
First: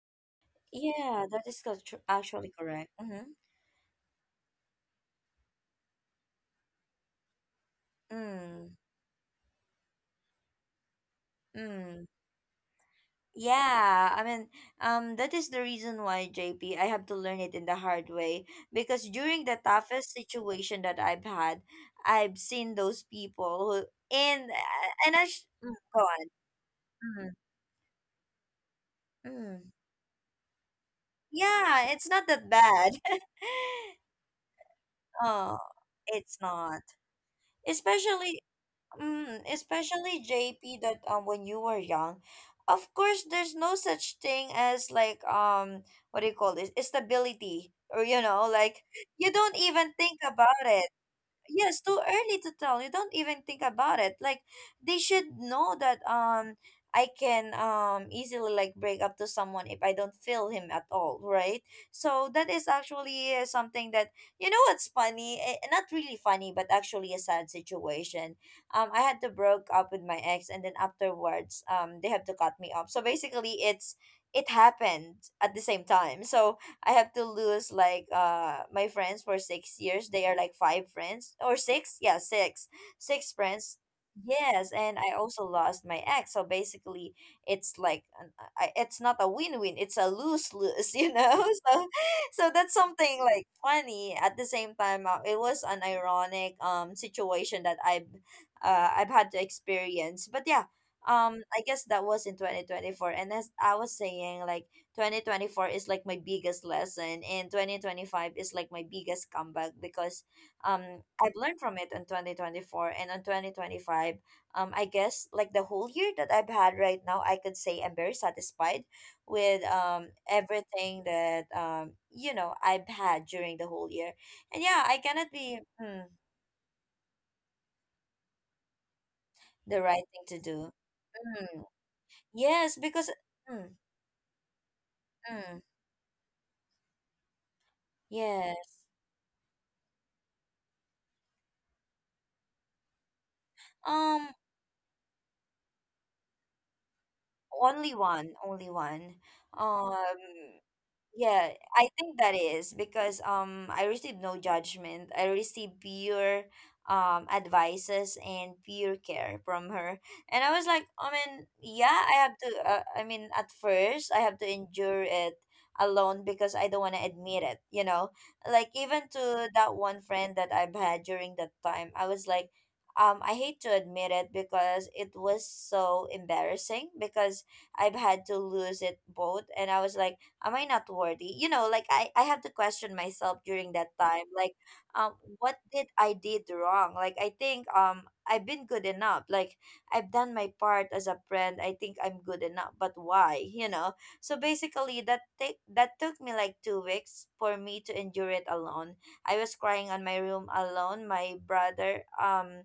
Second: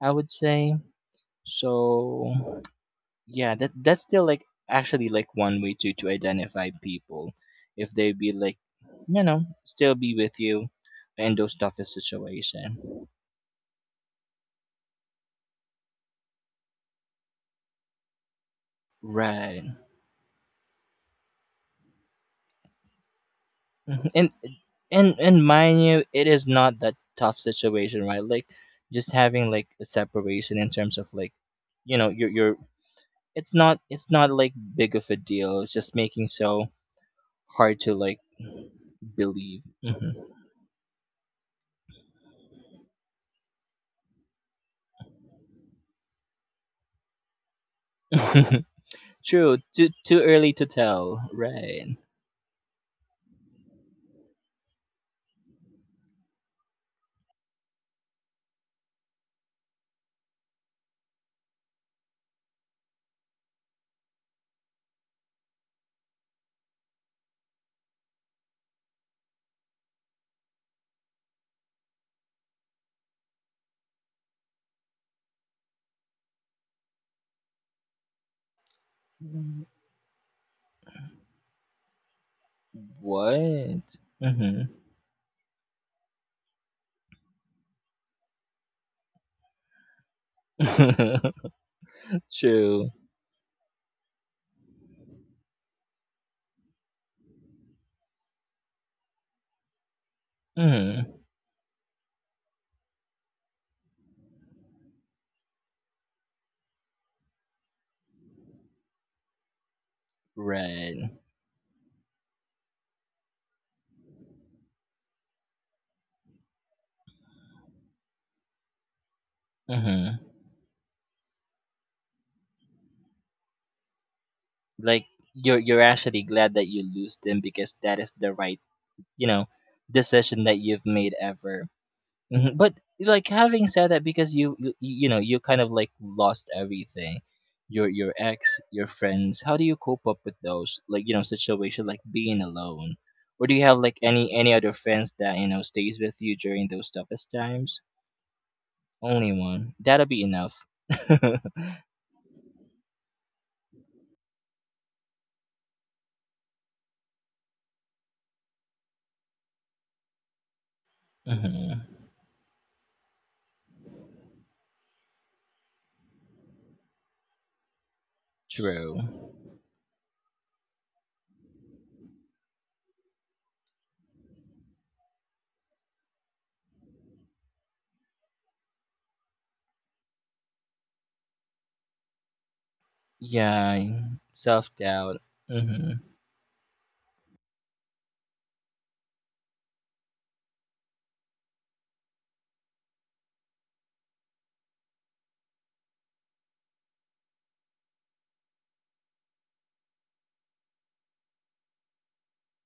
Speaker 2: I would say.
Speaker 1: Yeah, that is actually
Speaker 2: So,
Speaker 1: correct. Mm-hmm.
Speaker 2: yeah, that that's still like actually like one way to identify people if they be like,
Speaker 1: Mm.
Speaker 2: you know, still be with you in those toughest
Speaker 1: Mm.
Speaker 2: situation.
Speaker 1: Yeah, I mean, that is the reason why, JP, I have to learn it in the hard way, because during the
Speaker 2: Right.
Speaker 1: toughest situation that I've had, I've seen those people
Speaker 2: Mhm.
Speaker 1: who
Speaker 2: And
Speaker 1: and
Speaker 2: and
Speaker 1: I
Speaker 2: and mind
Speaker 1: go
Speaker 2: you,
Speaker 1: on.
Speaker 2: it is not that
Speaker 1: Mm,
Speaker 2: tough situation, right? Like just having like
Speaker 1: mm.
Speaker 2: a separation in terms of like,
Speaker 1: Yeah,
Speaker 2: you
Speaker 1: it's
Speaker 2: know,
Speaker 1: not
Speaker 2: your
Speaker 1: that bad.
Speaker 2: it's not, it's not like big of a
Speaker 1: Oh,
Speaker 2: deal. It's just making
Speaker 1: it's
Speaker 2: so
Speaker 1: not.
Speaker 2: hard to like
Speaker 1: Especially Mm,
Speaker 2: believe. Mhm.
Speaker 1: especially JP that when you were young, of course there's no such thing as like what do you call this? Stability, or you know, like you don't
Speaker 2: True.
Speaker 1: even think
Speaker 2: Too early
Speaker 1: about
Speaker 2: to
Speaker 1: it.
Speaker 2: tell.
Speaker 1: Yes, too
Speaker 2: Right.
Speaker 1: early to tell, you don't even think about it, like they should know that I can easily like break up to someone if I don't feel him at all, right? So that is actually something that, you know what's funny, eh, not really funny but actually a sad situation, I had to broke up with my ex and then afterwards they have to cut me off. So basically, it happened at the same time. So I have to lose like my friends for
Speaker 2: Mm.
Speaker 1: 6 years. They are like five friends or six, yeah, six friends.
Speaker 2: What? Hmm.
Speaker 1: Yes, and I also lost my ex. So basically, it's like it's not a win-win. It's a lose-lose, you know. So, so that's
Speaker 2: True.
Speaker 1: something like funny. At the same time, it was an ironic situation that I've had to experience. But yeah,
Speaker 2: Hmm.
Speaker 1: I guess that was in 2024. And as I was saying, like 2024 is like my biggest lesson and 2025 is like my biggest comeback because um
Speaker 2: Right.
Speaker 1: I've learned from it in 2024 and on 2025, I guess like the whole year that I've had right now, I could say I'm very satisfied with
Speaker 2: Hmm.
Speaker 1: everything that, you know, I've had during the whole year. And yeah, I
Speaker 2: Like,
Speaker 1: cannot
Speaker 2: you're
Speaker 1: be mm,
Speaker 2: actually glad that you lose them because that is the right, you know,
Speaker 1: the right thing to
Speaker 2: decision that
Speaker 1: do.
Speaker 2: you've made
Speaker 1: Mm.
Speaker 2: ever. Mhm. But
Speaker 1: Yes, because
Speaker 2: like having
Speaker 1: mm,
Speaker 2: said that, because you, you know, you
Speaker 1: mm,
Speaker 2: kind of like lost everything, your
Speaker 1: yes,
Speaker 2: ex, your friends. How do you cope up with those, like, you know, situation, like being alone, or do you have like
Speaker 1: um
Speaker 2: any other friends that, you know, stays with you during those toughest times?
Speaker 1: Only one, only one.
Speaker 2: Only one. That'll
Speaker 1: Um,
Speaker 2: be enough.
Speaker 1: yeah, I think that is because I received no judgment. I received pure advices and pure care from her. And I was like, I mean, yeah,
Speaker 2: Hmm.
Speaker 1: I have to, I mean, at first I have to endure it alone because I don't want to admit it, you know? Like
Speaker 2: True.
Speaker 1: even to that one friend that I've had during that time, I was like, I hate to admit it because it was so embarrassing because I've had to lose it both, and I was like am I not worthy, you know? Like I had to question myself during
Speaker 2: Yeah.
Speaker 1: that time, like
Speaker 2: Self doubt.
Speaker 1: what did
Speaker 2: Hmm.
Speaker 1: I did wrong? Like I think I've been good enough, like I've done my part as a friend, I think I'm good enough, but why, you know? So basically that take that took me like 2 weeks for me to endure it alone. I was crying on my room alone, my brother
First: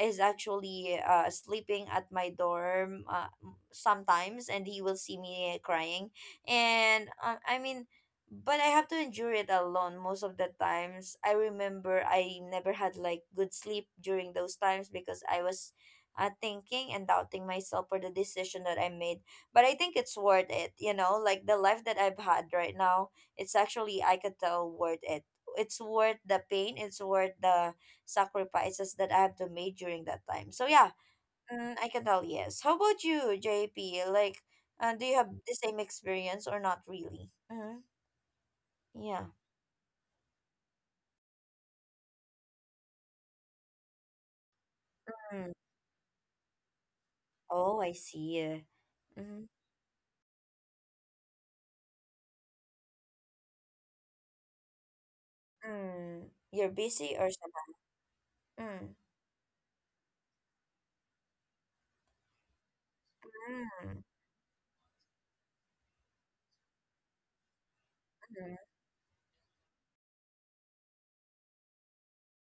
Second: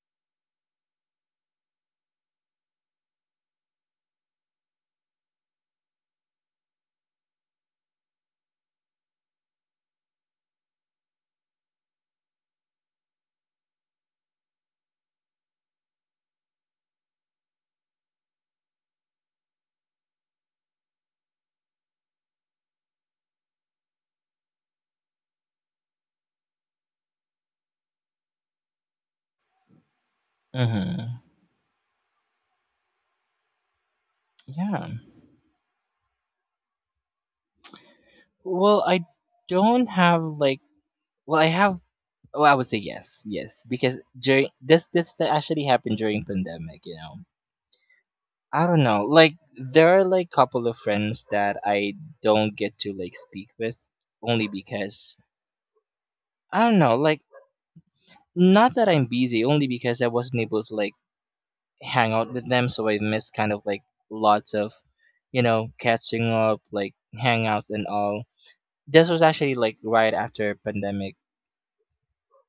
Speaker 1: is actually sleeping at my dorm, sometimes, and he will see me crying, and I mean, but I have to endure it alone most of the times. I remember I never had like good sleep during those times because I was thinking and doubting myself for the decision that I made. But I think it's worth it, you know? Like the life that I've had right now, it's actually I could tell worth it. It's worth the pain, it's worth the sacrifices that I have to make during that time. So yeah,
Speaker 2: Hmm.
Speaker 1: mm, I can tell yes. How about you, JP? Like,
Speaker 2: Yeah.
Speaker 1: do you have the same experience or not really? Mm-hmm.
Speaker 2: Well, I
Speaker 1: Yeah.
Speaker 2: don't have like— well, I have— oh, I would say yes, yes, because during this that
Speaker 1: Mm.
Speaker 2: actually happened during pandemic. You know,
Speaker 1: Oh, I see.
Speaker 2: I don't know. Like
Speaker 1: Mm-hmm.
Speaker 2: there are like couple of friends that I don't get to like speak with only because,
Speaker 1: Mm.
Speaker 2: I
Speaker 1: You're
Speaker 2: don't know.
Speaker 1: busy
Speaker 2: Like,
Speaker 1: or something?
Speaker 2: not that
Speaker 1: Mm.
Speaker 2: I'm busy, only because I wasn't able to like hang out with them, so I missed kind of like
Speaker 1: Mm.
Speaker 2: lots of, you know, catching up, like hangouts and all.
Speaker 1: Mm.
Speaker 2: This was actually like right after pandemic,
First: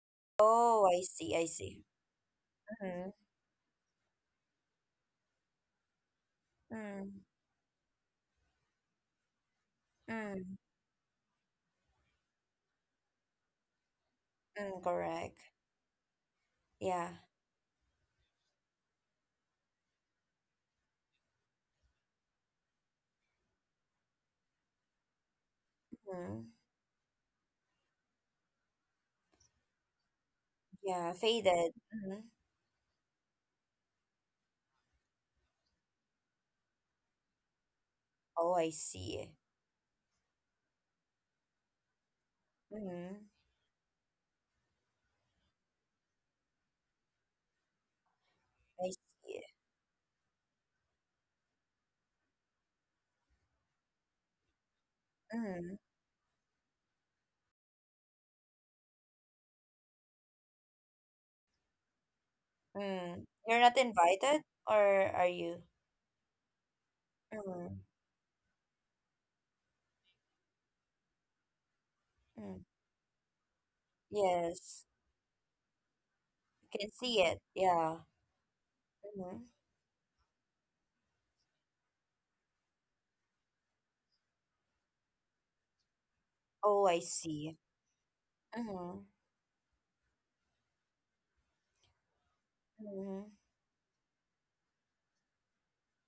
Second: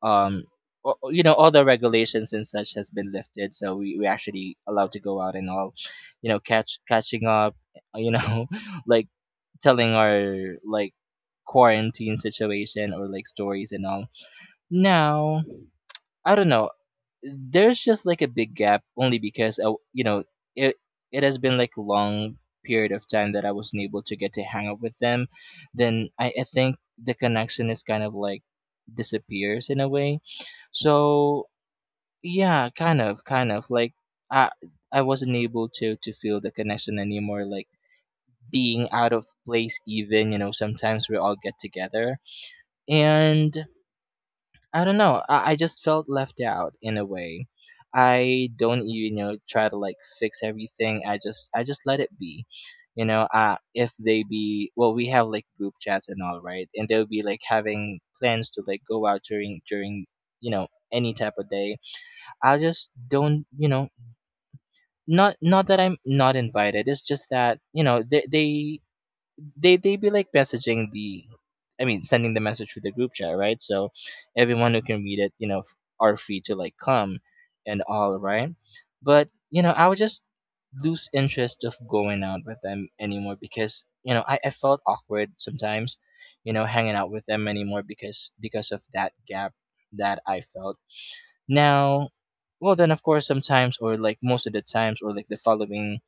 Speaker 2: um,
Speaker 1: Oh, I
Speaker 2: you know,
Speaker 1: see. I
Speaker 2: all the
Speaker 1: see.
Speaker 2: regulations and such has been
Speaker 1: Mm.
Speaker 2: lifted, so we actually allowed to go out and all, you know,
Speaker 1: Mm.
Speaker 2: catching up, you know, like telling
Speaker 1: Mm.
Speaker 2: our, like, quarantine situation or like stories and all.
Speaker 1: Mm. Correct.
Speaker 2: Now, I don't know,
Speaker 1: Yeah.
Speaker 2: there's just like a big gap only because I, you know, it has been like a long period of time that I wasn't able to get to hang out with them. Then I
Speaker 1: Mm.
Speaker 2: think the connection is kind of like disappears in a way.
Speaker 1: Yeah.
Speaker 2: So
Speaker 1: Faded. Mm.
Speaker 2: yeah, kind of, kind of. Like I I wasn't able to feel the connection anymore, like
Speaker 1: Oh, I
Speaker 2: being out of
Speaker 1: see.
Speaker 2: place even, you know, sometimes we all get together.
Speaker 1: Mm.
Speaker 2: And I don't know, I just felt left out in a way. I don't even,
Speaker 1: I
Speaker 2: you know, try to like fix everything. I just let it be. You know, uh, if they be— well, we have like group
Speaker 1: see.
Speaker 2: chats and all, right? And they'll be like having plans to like go out during you know, any type of day. I just
Speaker 1: Mm.
Speaker 2: don't,
Speaker 1: You're
Speaker 2: you
Speaker 1: not
Speaker 2: know,
Speaker 1: invited, or are
Speaker 2: not,
Speaker 1: you?
Speaker 2: that I'm not invited. It's just that,
Speaker 1: Mm.
Speaker 2: you know, they be like messaging the— I mean, sending the
Speaker 1: Mm.
Speaker 2: message through the group chat, right? So everyone who
Speaker 1: Yes,
Speaker 2: can read it, you know, are free to like
Speaker 1: I can
Speaker 2: come
Speaker 1: see it.
Speaker 2: and
Speaker 1: Yeah.
Speaker 2: all, right? But
Speaker 1: Mm-hmm.
Speaker 2: you know, I would just lose interest of going out with them anymore, because you know I felt awkward sometimes, you know,
Speaker 1: Oh,
Speaker 2: hanging
Speaker 1: I
Speaker 2: out with them
Speaker 1: see.
Speaker 2: anymore because of
Speaker 1: Mm-hmm.
Speaker 2: that gap that I felt. Now, well, then of
Speaker 1: Mm-hmm.
Speaker 2: course sometimes or like most of the times or like the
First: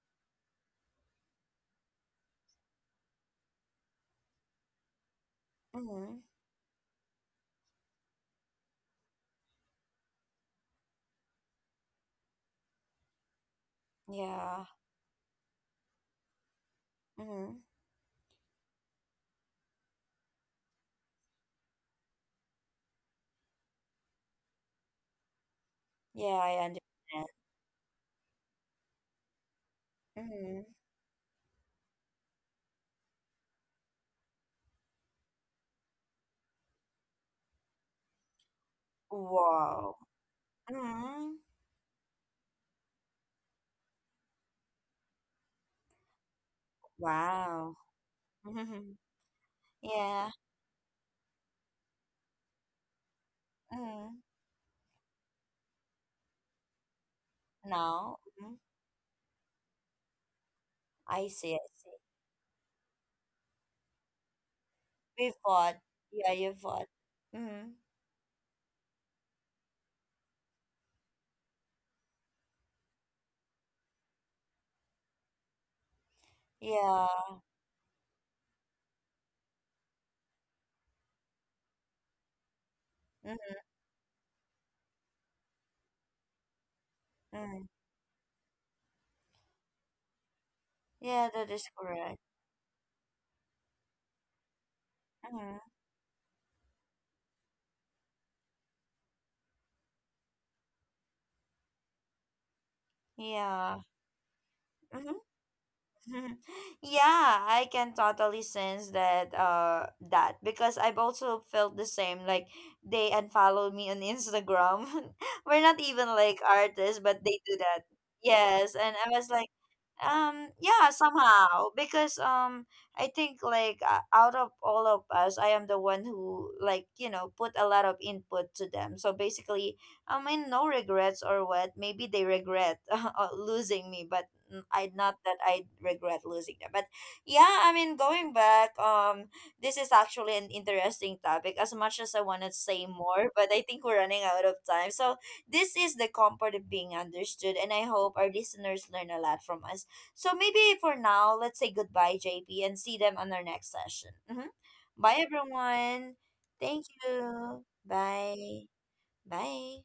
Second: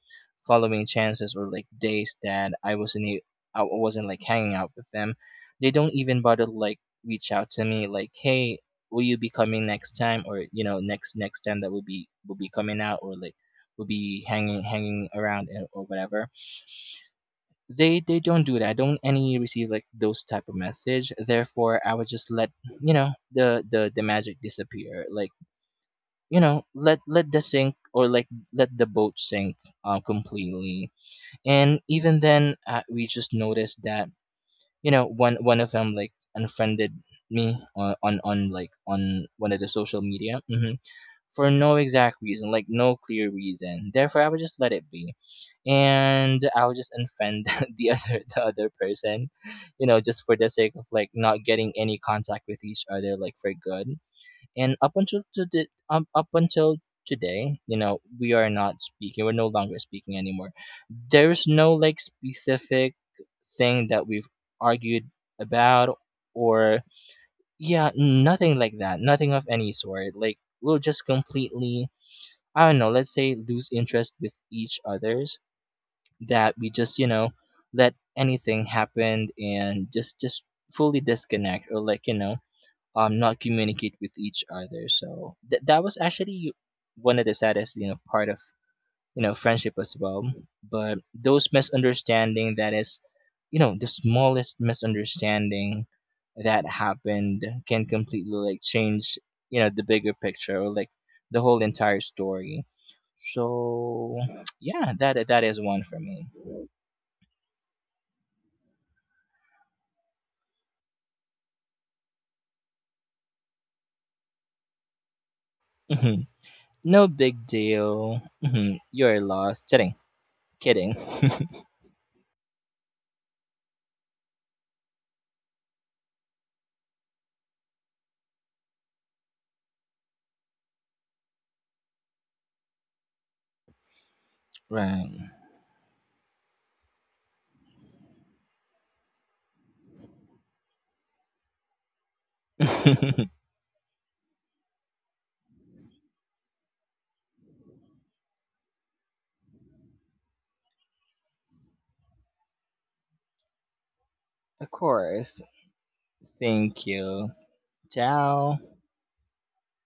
Speaker 2: following chances or like days that I wasn't I wasn't like hanging out with them, they don't
Speaker 1: Mm-hmm.
Speaker 2: even bother to like reach out to me, like, hey, will you be coming next time, or you know, next time that will be coming out, or like will be
Speaker 1: Yeah.
Speaker 2: hanging around and— or whatever.
Speaker 1: Mm-hmm.
Speaker 2: They don't do that. I don't any receive like those type of message. Therefore, I would just let, you know, the magic disappear. Like,
Speaker 1: Yeah,
Speaker 2: you
Speaker 1: I
Speaker 2: know, let
Speaker 1: understand.
Speaker 2: the sink or like let the boat sink, um,
Speaker 1: Mm-hmm.
Speaker 2: completely. And even then, we just noticed that, you know, one of them like unfriended me on like on one of the
Speaker 1: Wow.
Speaker 2: social media, hmm,
Speaker 1: Mm-hmm.
Speaker 2: for no exact reason, like no clear reason. Therefore, I would just let it be, and I would just unfriend
Speaker 1: Wow.
Speaker 2: the other
Speaker 1: Mm-hmm.
Speaker 2: person, you know, just
Speaker 1: Yeah.
Speaker 2: for the sake of like not getting any contact with each other, like, for good.
Speaker 1: Mm-hmm.
Speaker 2: And up until today, up until today, you know,
Speaker 1: Now,
Speaker 2: we are
Speaker 1: mm-hmm.
Speaker 2: not speaking. We're no longer speaking anymore.
Speaker 1: I
Speaker 2: There's
Speaker 1: see. I
Speaker 2: no
Speaker 1: see.
Speaker 2: like specific thing that we've argued
Speaker 1: We fought.
Speaker 2: about,
Speaker 1: Yeah, you
Speaker 2: or
Speaker 1: fought. Mm-hmm.
Speaker 2: yeah, nothing like that. Nothing of any sort. Like we'll just completely, I don't know, let's say lose interest with each other's, that we just, you know,
Speaker 1: Yeah.
Speaker 2: let anything happen, and just fully disconnect or like, you know, um, not
Speaker 1: Mm-hmm.
Speaker 2: communicate with each other. So that was actually one of the
Speaker 1: Mm-hmm.
Speaker 2: saddest, you know, part of, you know, friendship as well. But
Speaker 1: Yeah,
Speaker 2: those
Speaker 1: that is correct.
Speaker 2: misunderstanding that is, you know, the smallest
Speaker 1: Mm-hmm.
Speaker 2: misunderstanding that happened can completely like change, you know, the bigger picture or like the whole entire story.
Speaker 1: Yeah.
Speaker 2: So yeah,
Speaker 1: Mhm.
Speaker 2: that is one for me.
Speaker 1: Yeah, I can totally sense that because I've also felt the same, like they unfollow me on Instagram. We're not even
Speaker 2: Hmm.
Speaker 1: like artists,
Speaker 2: No
Speaker 1: but they
Speaker 2: big
Speaker 1: do that.
Speaker 2: deal. Hmm.
Speaker 1: Yes, and I
Speaker 2: You're
Speaker 1: was like,
Speaker 2: lost. Kidding,
Speaker 1: yeah,
Speaker 2: kidding.
Speaker 1: somehow because I think like, out of all of us I am the one who, like, you know, put a lot of input to them. So basically, I mean, no regrets or what, maybe they regret losing me, but mm, I
Speaker 2: Right.
Speaker 1: not that I regret losing them, but yeah, I mean, going back, this is actually an interesting topic, as much as I want to say more, but I think we're running out of time. So this is the comfort of being understood, and I hope our listeners learn a lot from us. So maybe for now, let's say goodbye, JP, and see them on our next session. Hmm.
Speaker 2: Of
Speaker 1: Bye,
Speaker 2: course.
Speaker 1: everyone.
Speaker 2: Thank
Speaker 1: Thank
Speaker 2: you.
Speaker 1: you.
Speaker 2: Ciao.
Speaker 1: Bye. Bye.